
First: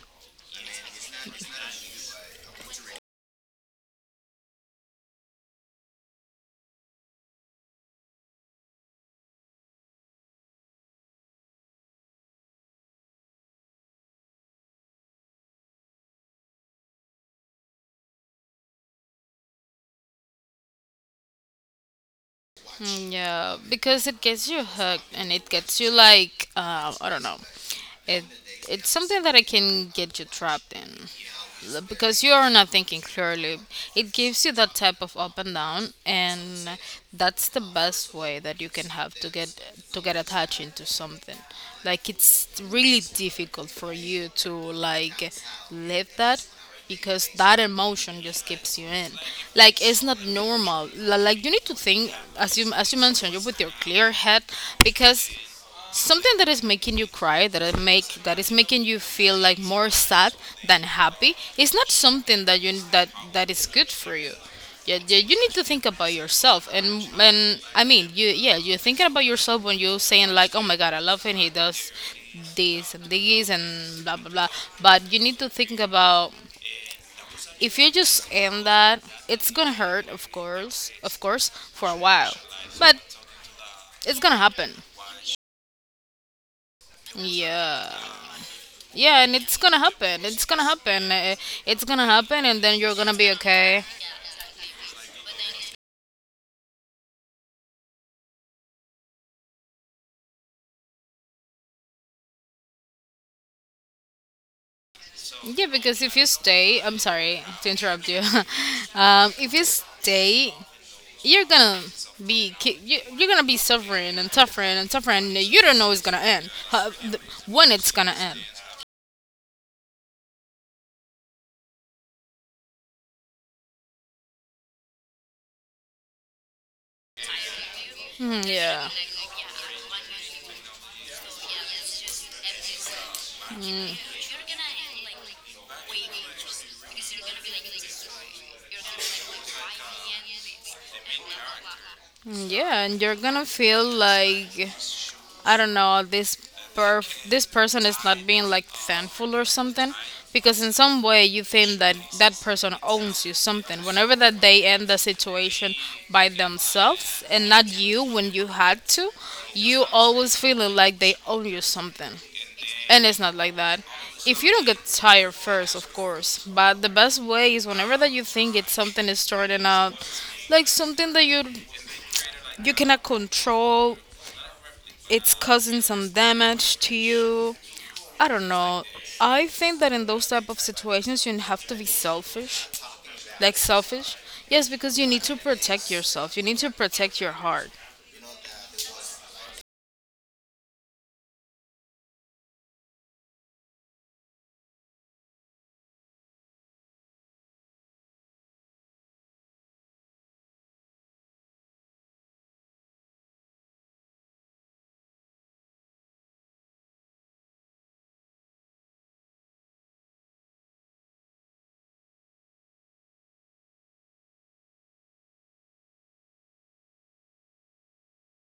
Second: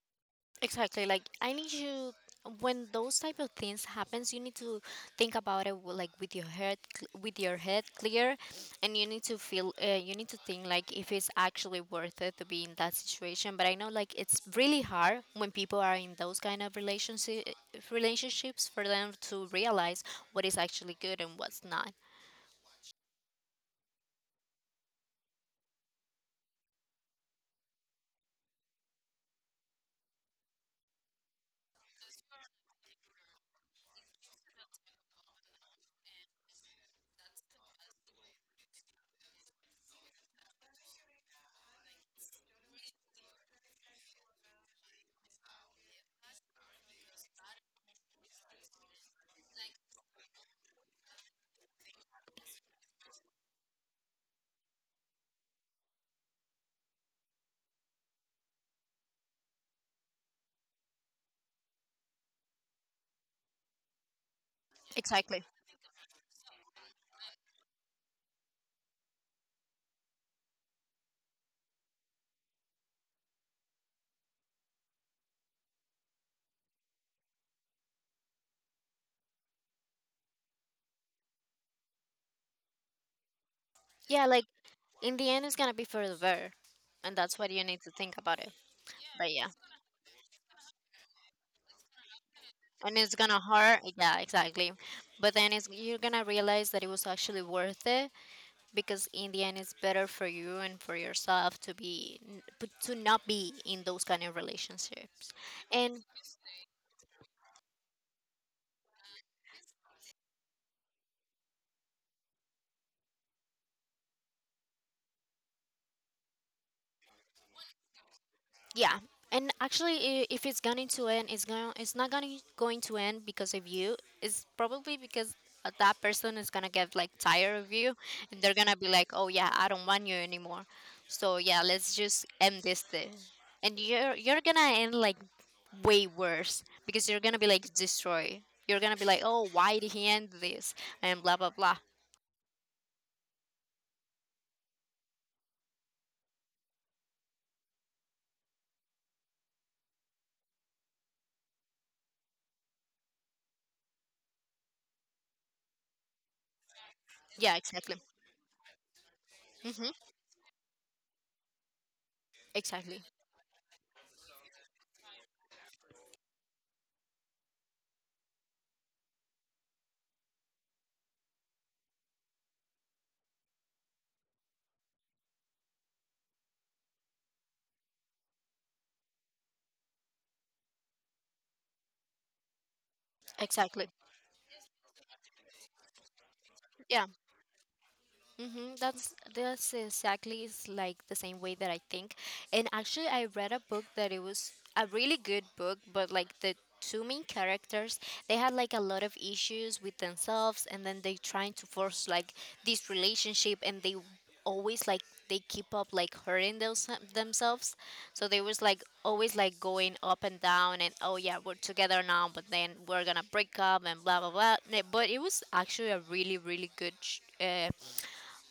Speaker 2: Exactly. Like I need you, when those type of things happens, you need to think about it like with your with your head clear, and you need to feel you need to think like if it's actually worth it to be in that situation. But I know like it's really hard when people are in those kind of relationships for them to realize what is actually good and what's not.
Speaker 1: Mm, yeah, because it gets you hooked and it gets you like, I don't know. It it's something that I can get you trapped in, because you are not thinking clearly. It gives you that type of up and down, and that's the best way that you can have to get attached into something. Like it's really difficult for you to like live that, because that emotion just keeps you in, like it's not normal. Like, you need to think, as you, as you mentioned, you with your clear head, because something that is making you cry, that is make that is making you feel like more sad than happy, is not something that you that that is good for you. Yeah, yeah, you
Speaker 2: Exactly.
Speaker 1: need to think about yourself. And I mean, you yeah, you're thinking about yourself when you're saying like, oh my God, I love him, he does this and this and blah blah blah. But you need to think about, if you just end that, it's gonna hurt, of course, for a while, but it's
Speaker 2: Yeah,
Speaker 1: gonna
Speaker 2: like
Speaker 1: happen.
Speaker 2: in the end, it's gonna be for the better, and that's what you need to
Speaker 1: Yeah.
Speaker 2: think about it.
Speaker 1: Yeah,
Speaker 2: But
Speaker 1: and
Speaker 2: yeah.
Speaker 1: it's gonna happen. It's gonna happen. It's gonna happen, and then you're
Speaker 2: And
Speaker 1: gonna
Speaker 2: it's
Speaker 1: be
Speaker 2: gonna hurt,
Speaker 1: okay.
Speaker 2: yeah, exactly, but then it's, you're gonna realize that it was actually worth it because in the end it's better for you and for yourself to be to not be in those kind of relationships.
Speaker 1: Yeah, because
Speaker 2: And
Speaker 1: if you stay, I'm sorry to interrupt you. If you stay, you're gonna you're gonna be suffering and suffering and suffering. And you don't know it's gonna end. How, when it's gonna end?
Speaker 2: yeah, and actually, if it's going to end, it's going it's not going to end because of you. It's probably because that person is gonna get like tired of you, and
Speaker 1: Mhm.
Speaker 2: they're gonna be
Speaker 1: Yeah.
Speaker 2: like, "Oh yeah, I don't want you anymore." So yeah, let's just end this thing, and you're gonna end like way worse because you're gonna be like destroyed. You're gonna be like, "Oh, why did he end this?" and blah blah blah.
Speaker 1: Hmm, yeah, and you're gonna feel like, I don't know, this person is not being like thankful or something, because in some way you think that that person owns you something whenever that they end the situation by themselves and
Speaker 2: Yeah,
Speaker 1: not
Speaker 2: exactly.
Speaker 1: you, when you had to. You
Speaker 2: Mhm.
Speaker 1: always feeling like they owe you something,
Speaker 2: Exactly.
Speaker 1: and it's not like that if you don't get tired first, of course. But the best way is whenever that you think it's something is starting out like something that you cannot control, it's causing some damage to you. I don't know. I think that in those type of situations you have to be selfish. Like
Speaker 2: Exactly.
Speaker 1: selfish? Yes, because you need to protect yourself. You need to
Speaker 2: Yeah.
Speaker 1: protect your heart.
Speaker 2: Mm-hmm. That's exactly is like the same way that I think. And actually, I read a book that it was a really good book, but like the two main characters, they had like a lot of issues with themselves, and then they trying to force like this relationship, and they always like they keep up like hurting those, themselves. So they was like always like going up and down, and oh yeah, we're together now, but then we're gonna break up and blah blah blah. But it was actually a really really good. Sh- uh,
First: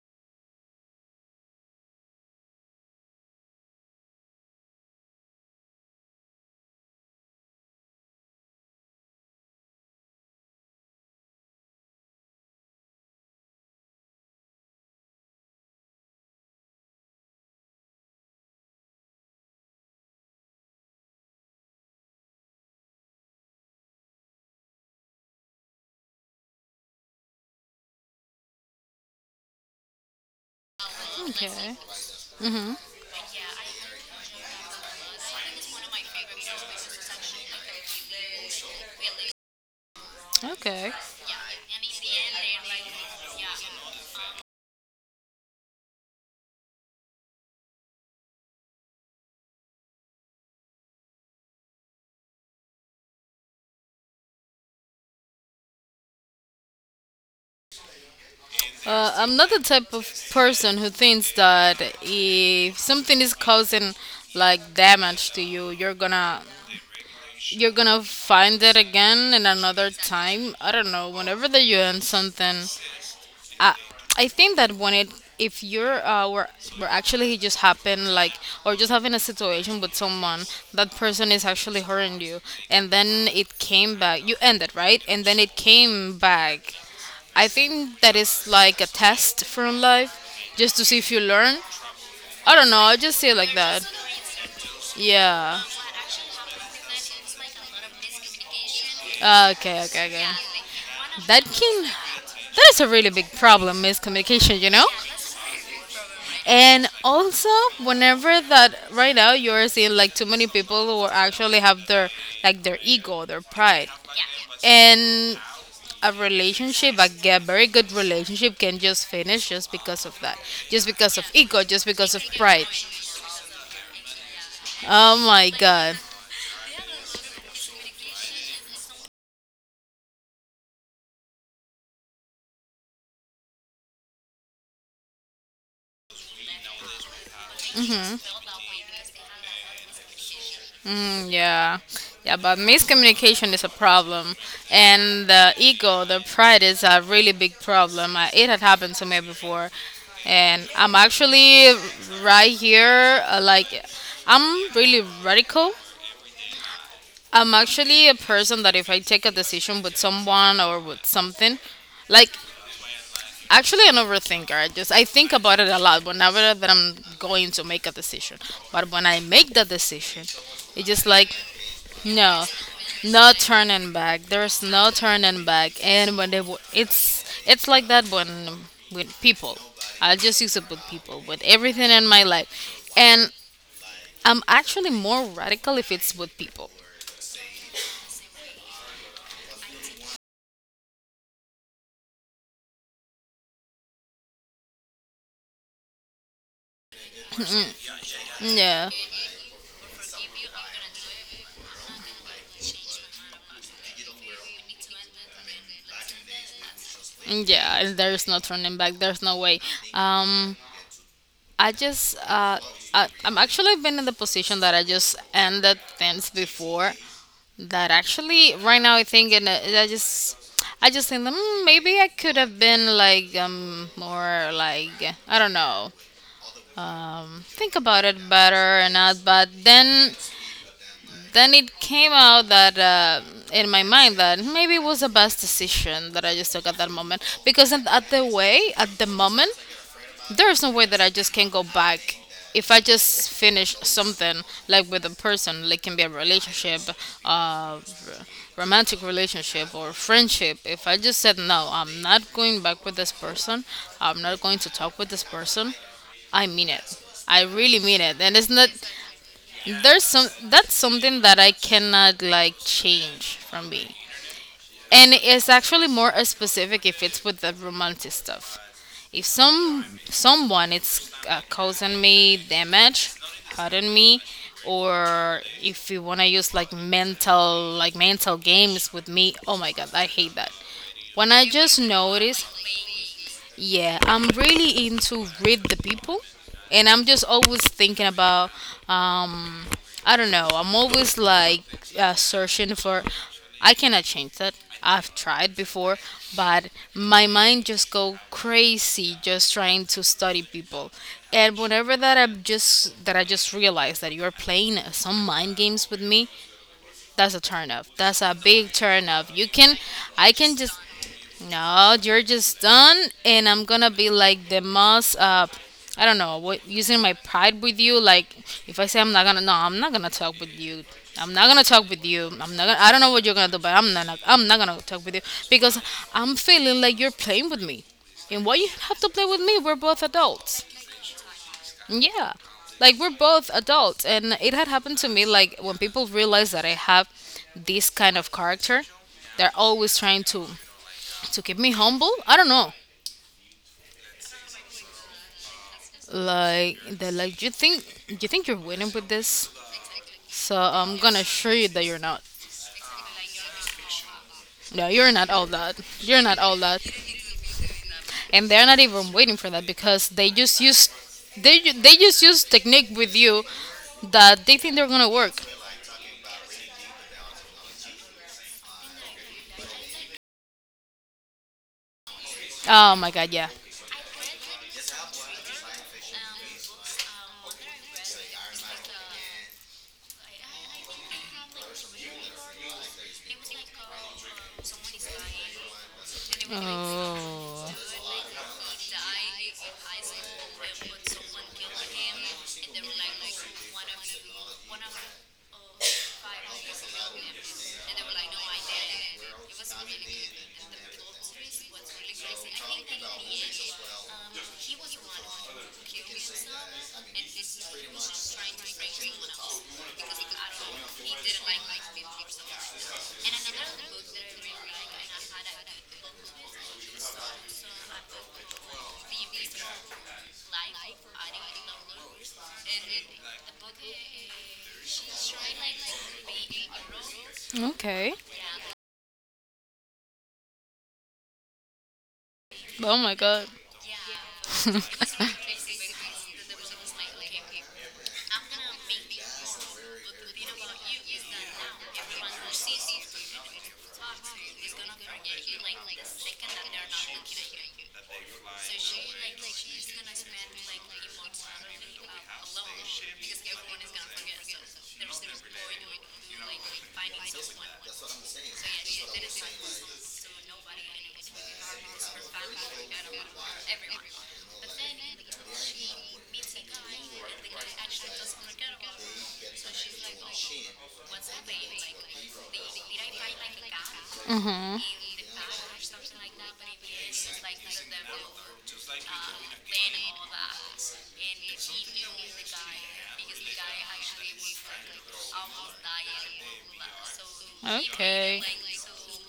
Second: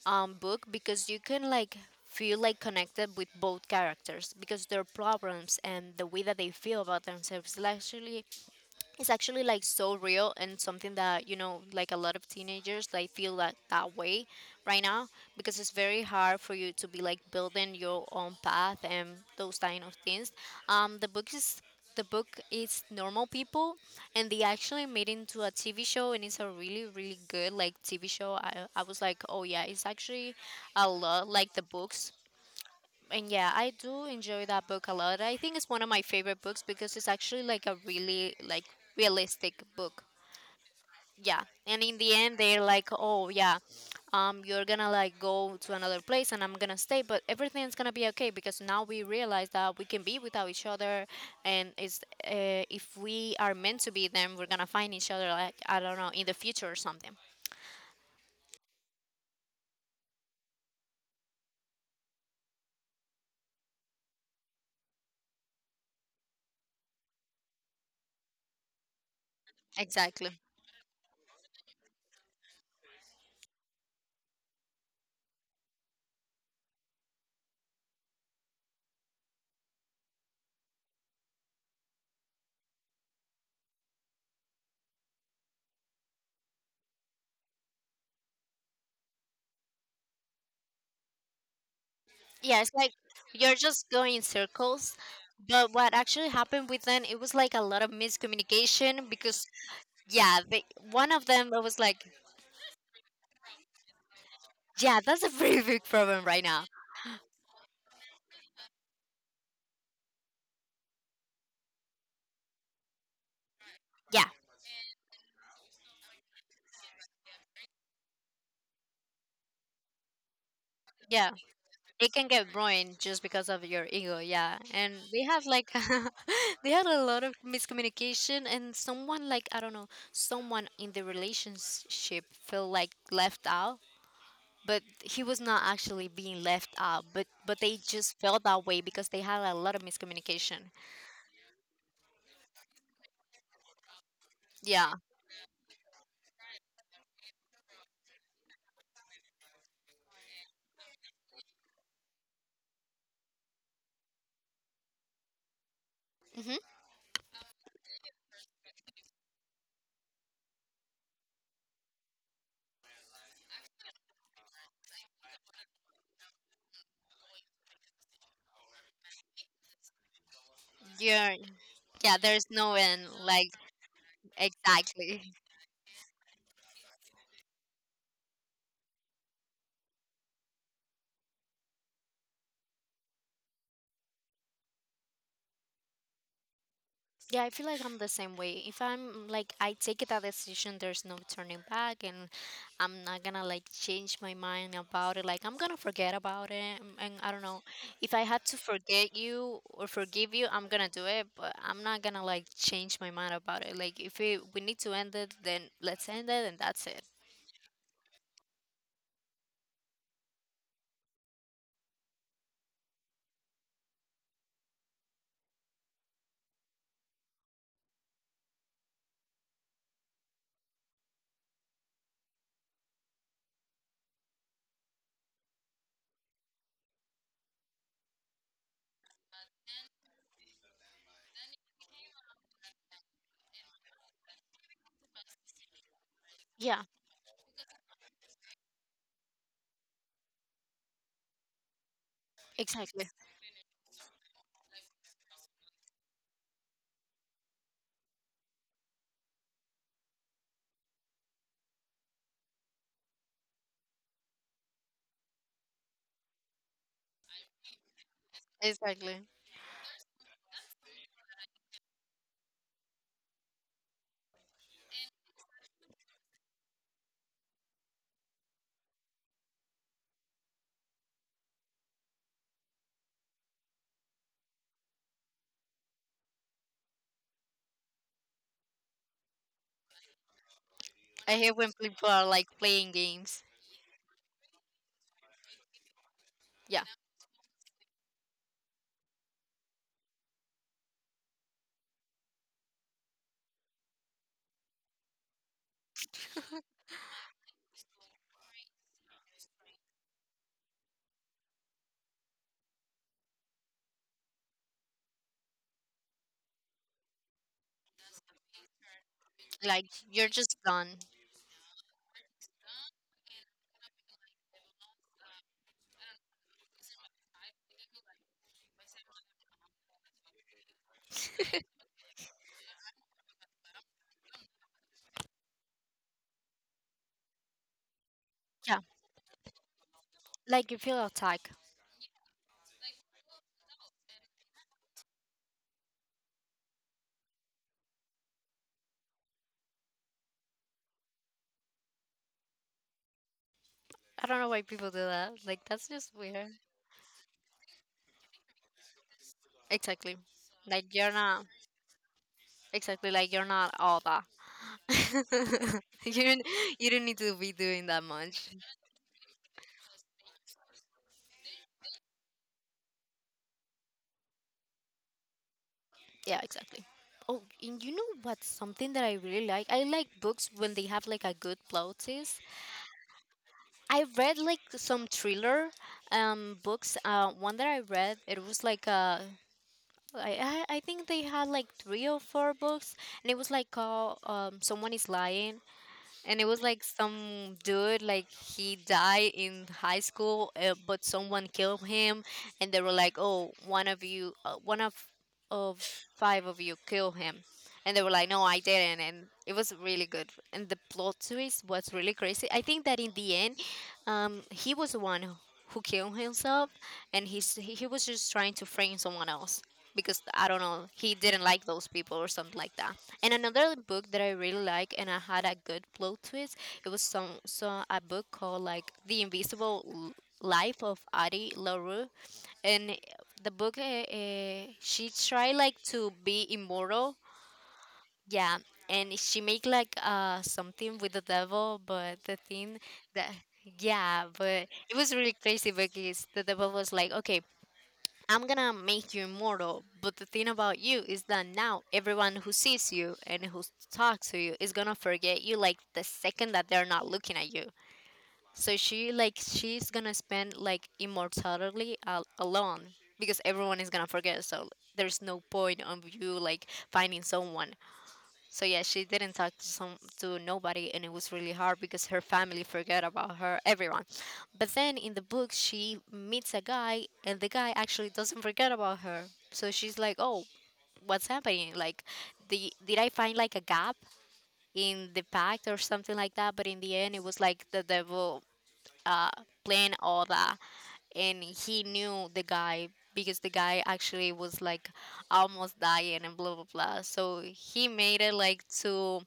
Speaker 2: um, Book, because you can like feel like connected with both characters because their problems and the way that they feel about themselves is actually, it's actually like so real and something that you know like a lot of teenagers like feel that that way right now because it's very hard for you to be like building your own path and those kind of things. The book is, the book is Normal People, and they actually made into a TV show, and it's a really really good like TV show. I was like, oh yeah, it's actually a lot like the
Speaker 1: Okay.
Speaker 2: books. And yeah, I do enjoy that book a lot. I think it's one of my favorite books because it's actually like a really like realistic book.
Speaker 1: Okay.
Speaker 2: Yeah. And in the end they're like, "Oh, yeah. You're going to like go to another place and I'm going to stay, but everything's going to be okay because now we realize that we can be without each other, and it's if we are meant to be then we're going to find each other, like I don't know, in the future or something."
Speaker 1: I'm not the type of person who thinks that if something is causing like damage to you, you're gonna find it again in another
Speaker 2: Exactly.
Speaker 1: time. I don't know. Whenever that you end something, I think that when it, if were actually it just happened like, or just having a situation with someone, that person is actually hurting you, and then it came back, you ended, right, and then it came back, I think that is like a test from life, just to see if you learn. I
Speaker 2: Yeah,
Speaker 1: don't
Speaker 2: it's
Speaker 1: know,
Speaker 2: like
Speaker 1: I just see it like
Speaker 2: you're
Speaker 1: that.
Speaker 2: just going in circles.
Speaker 1: Yeah.
Speaker 2: But what actually happened with them, it was like a lot of miscommunication because,
Speaker 1: Okay okay.
Speaker 2: yeah, they, one of
Speaker 1: That
Speaker 2: them I was
Speaker 1: can,
Speaker 2: like,
Speaker 1: that is a really big problem, miscommunication, you know.
Speaker 2: yeah, that's a very big problem right now.
Speaker 1: And also, whenever that right now you are seeing like too many people who actually have their like their ego, their pride,
Speaker 2: Yeah,
Speaker 1: and a relationship, like a very good relationship, can just finish just because of that, just because of
Speaker 2: yeah,
Speaker 1: ego, just
Speaker 2: it
Speaker 1: because of
Speaker 2: can get
Speaker 1: pride.
Speaker 2: ruined just because of your ego. Yeah, and
Speaker 1: Oh
Speaker 2: they have
Speaker 1: my
Speaker 2: like,
Speaker 1: god!
Speaker 2: they had a lot of miscommunication, and someone like I don't know, someone in the relationship felt like left out, but he was not actually being left out, but they just felt that way because they had a lot of miscommunication.
Speaker 1: Mm, yeah, yeah, but miscommunication is a problem,
Speaker 2: Yeah.
Speaker 1: and the ego, the pride is a really big problem. It had happened to me before, and I'm actually right here. Like, I'm really radical.
Speaker 2: Hmm.
Speaker 1: I'm actually a person that if I take a decision with someone or with something, like actually an overthinker. I think about it a lot whenever that I'm going to make a decision. But when I make that decision, it's just
Speaker 2: Yeah,
Speaker 1: like
Speaker 2: yeah, there's
Speaker 1: no,
Speaker 2: no end
Speaker 1: no
Speaker 2: like
Speaker 1: turning back. There's no
Speaker 2: exactly.
Speaker 1: turning back. And when they, it's like that when with people. I just use it with people, with everything in my life. And I'm actually more radical if it's with people.
Speaker 2: Yeah, I feel like I'm the same way. If I'm like I take that decision, there's no turning back, and I'm not gonna like change my mind about it. Like I'm gonna forget about it, and I don't know, if I had to
Speaker 1: Yeah,
Speaker 2: forget you or forgive you, I'm gonna do it, but I'm not gonna like change my mind about it. Like if we need to end it, then let's end it, and that's it.
Speaker 1: yeah. There's no turning back. There's no way. Um, I just I'm actually been in the position that I just ended things before. That actually right now I think and I just think maybe I could have been like more like I don't know think about it better and not but then it came out that in my mind that maybe it was the best decision that I just took at
Speaker 2: Yeah,
Speaker 1: that moment because at the way at the moment there's no way that I just can not go back if I
Speaker 2: exactly,
Speaker 1: just finish something like with a person, like can be a relationship, uh, romantic relationship or friendship. If I just said no, I'm not going back with this person. I'm not going to talk with this person. I mean it. I really mean it. And it's not
Speaker 2: exactly.
Speaker 1: there's some that's something that I cannot like change from me, and it's actually more specific if it's with the romantic stuff. If someone is causing me damage, hurting me, or if you wanna use like mental games with me, oh my god, I hate that.
Speaker 2: I
Speaker 1: When I
Speaker 2: hate when
Speaker 1: just
Speaker 2: people are
Speaker 1: notice
Speaker 2: like playing games.
Speaker 1: yeah, I'm really into read the people,
Speaker 2: Yeah,
Speaker 1: and I'm just always thinking about, um, I don't know. I'm always like searching for. I cannot change that. I've tried before, but my mind just go crazy just trying to study people. And whenever that I just realize that you're playing some mind games with me, that's a turn off. That's a big turn off. You can,
Speaker 2: like you're
Speaker 1: I can
Speaker 2: just
Speaker 1: just,
Speaker 2: done.
Speaker 1: no, you're just done, and I'm gonna be like the most, I don't know, what, using my pride with you. Like, if I say I'm not gonna, no, I'm not gonna talk with you. I'm not gonna talk with you. I'm not gonna, I don't know what you're gonna do, but I'm not gonna talk with you because I'm feeling like you're playing with me. And why you have to play with me? We're both adults.
Speaker 2: Like you feel attacked.
Speaker 1: Yeah. Like we're both adults and it had happened to me like when people realize that I have this kind of character, they're always trying to keep me humble. I don't know.
Speaker 2: I don't know why people do that. Like that's just weird.
Speaker 1: Like they're like you think you're winning with this?
Speaker 2: Exactly.
Speaker 1: So
Speaker 2: Like
Speaker 1: I'm
Speaker 2: you're
Speaker 1: gonna
Speaker 2: not
Speaker 1: assure you that you're not.
Speaker 2: exactly like you're not all that.
Speaker 1: No, you're not all that.
Speaker 2: You
Speaker 1: You're not
Speaker 2: don't,
Speaker 1: all that.
Speaker 2: you don't need to be doing that much.
Speaker 1: And they're not even waiting for that because they just use technique with you that they think they're gonna work.
Speaker 2: Yeah, exactly. Oh, and you know what's something that I really like? I like books when they have like a good plot twist.
Speaker 1: Oh my god, yeah.
Speaker 2: I read like some thriller books. One that I read, it was like I I think they had like three or four books, and it was like called someone is lying, and it was like some
Speaker 1: Oh.
Speaker 2: dude like he died in high school, but someone killed him. And they were like, oh, one of you one of five of you kill him, and they were like, no, I didn't. And it was really good, and the plot twist was really crazy. I think that in the end, he was the one who killed himself, and he was just trying to frame someone else because I don't know, he didn't like those people or something like that. And another book that I really like and I had a good plot twist, it was some so a book called like The Invisible Life of Addie LaRue, and the book she tried like to be immortal,
Speaker 1: Okay.
Speaker 2: yeah, and she make like something with the devil, but the thing
Speaker 1: Oh my
Speaker 2: that.
Speaker 1: god.
Speaker 2: Yeah, but it was really crazy because the devil was like, okay, I'm gonna make you immortal, but the thing about you is that now everyone who sees you and who talks to you is gonna forget you like the second that they're not looking at you. So she like she's gonna spend like immortality alone because everyone is gonna forget. So there's no point of you like finding someone. So yeah, she didn't talk to nobody, and it was really hard because her family forgot about her, everyone. But then in the book, she meets a guy, and the guy actually doesn't forget about her. So she's like, "Oh, what's happening? Like, did I find like a gap
Speaker 1: Mhm.
Speaker 2: in the pact or something like that?" But in the end, it was like the devil uh, playing all that, and he knew the guy because the guy actually was like almost dying and blah blah blah, so he made it
Speaker 1: Okay.
Speaker 2: like to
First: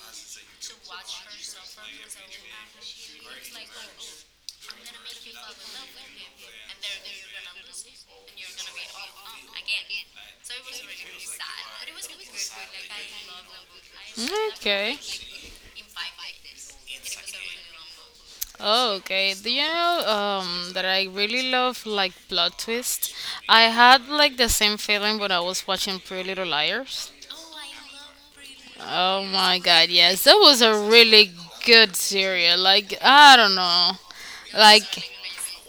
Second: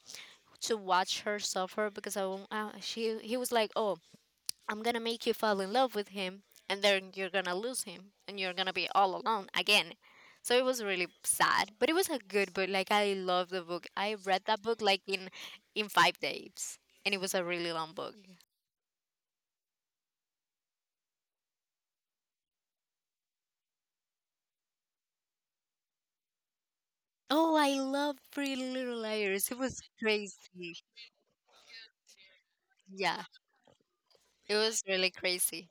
Speaker 2: to watch her suffer because I, won't- she he was like, oh, I'm gonna make you fall in love with him, and then you're gonna lose him, and you're gonna be all alone again. So it was really sad, but it was a good book. Like, I love the book. I read that book
Speaker 1: Okay.
Speaker 2: like in 5 days, and it was a really long book.
Speaker 1: Okay. Do you know that I really love like plot twist? I had like the same feeling when I was watching Pretty Little Liars.
Speaker 2: Oh, I love Pretty Little
Speaker 1: Oh
Speaker 2: Liars. It
Speaker 1: my
Speaker 2: was
Speaker 1: god, yes. That was a
Speaker 2: crazy.
Speaker 1: really good series. Like,
Speaker 2: Yeah,
Speaker 1: I don't know.
Speaker 2: it was
Speaker 1: Like,
Speaker 2: really crazy.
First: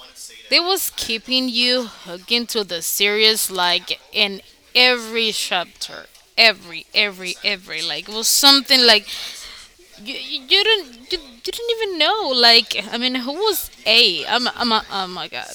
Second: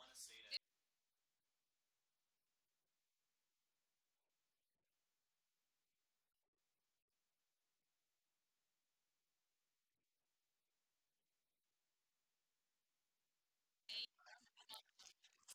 Speaker 1: they was keeping you hooked into the series, like, in every chapter. Every, every. Like, it was something like You, you didn't you you didn't even know like I mean who was A? Oh my god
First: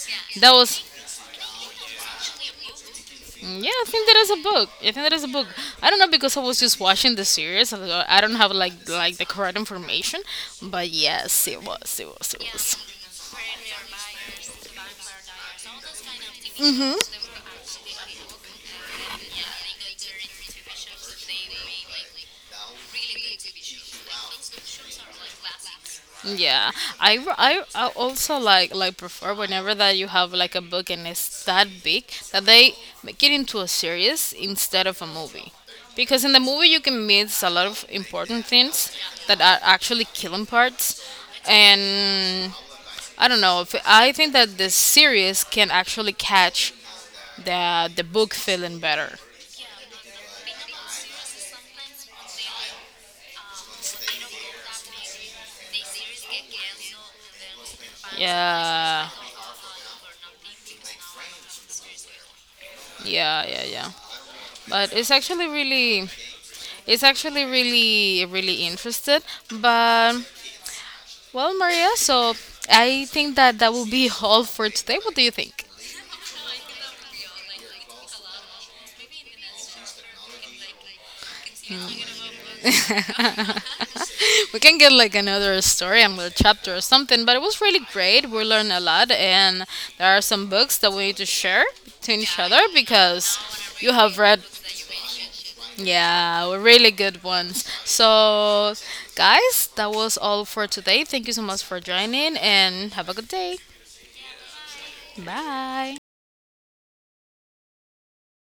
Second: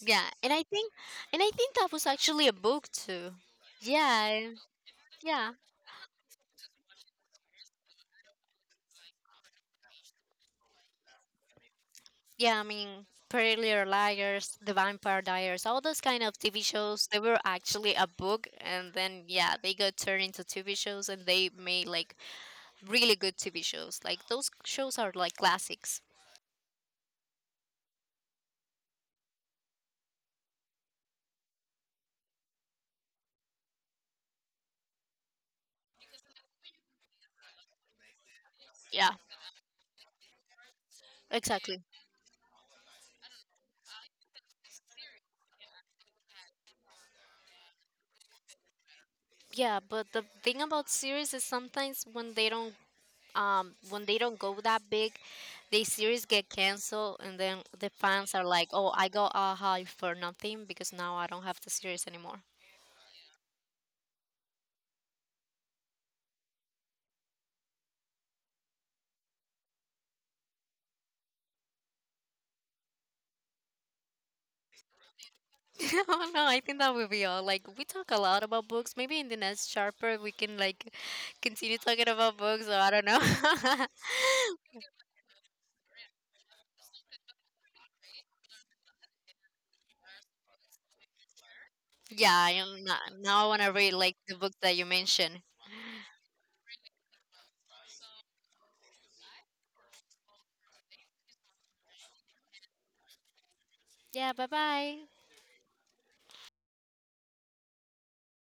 Speaker 2: Yeah,
Speaker 1: that
Speaker 2: and I
Speaker 1: was
Speaker 2: think, and I think that was actually a book too.
Speaker 1: yeah
Speaker 2: Yeah,
Speaker 1: I think that is a book.
Speaker 2: yeah,
Speaker 1: I don't know because I was just watching the series so I don't have like the correct information but yes
Speaker 2: yeah. I
Speaker 1: it
Speaker 2: mean, Pretty Little Liars, The Vampire Diaries, all those kind of TV shows.
Speaker 1: was.
Speaker 2: They were actually a book, and then yeah, they got turned into TV shows, and they made like really good TV shows. Like those shows are like classics.
Speaker 1: Yeah, I also like prefer whenever that you have like a book and it's that big that they make it into a series instead of a movie, because in the movie you can miss a lot of important things
Speaker 2: Yeah,
Speaker 1: that are actually killing parts,
Speaker 2: exactly.
Speaker 1: and I don't know if I think that the series can actually catch the book feeling better.
Speaker 2: Yeah, but the thing about series is sometimes when they don't go that big, they series get canceled, and then the fans are like, oh, I
Speaker 1: Yeah,
Speaker 2: got a high for nothing because now I don't have the series anymore.
Speaker 1: yeah, yeah, yeah. But it's actually really, really interested. But, well, Maria, so I think that that will be all for today. What do you think?
Speaker 2: Oh no, I think that will be all. Like, we talk a lot about books. Maybe in the next sharper we can like continue talking about books, or I don't know.
Speaker 1: We can get like another story, another chapter or something, but it was really great. We learned a lot, and there are some books that we need to share to each
Speaker 2: Yeah,
Speaker 1: other
Speaker 2: I'm not,
Speaker 1: because
Speaker 2: now I want to read
Speaker 1: you
Speaker 2: like
Speaker 1: have
Speaker 2: the
Speaker 1: read,
Speaker 2: books that you mentioned.
Speaker 1: yeah, really good ones. So, guys, that was all for today. Thank you so much for joining, and have a good day.
Speaker 2: Yeah, bye bye.
Speaker 1: Bye.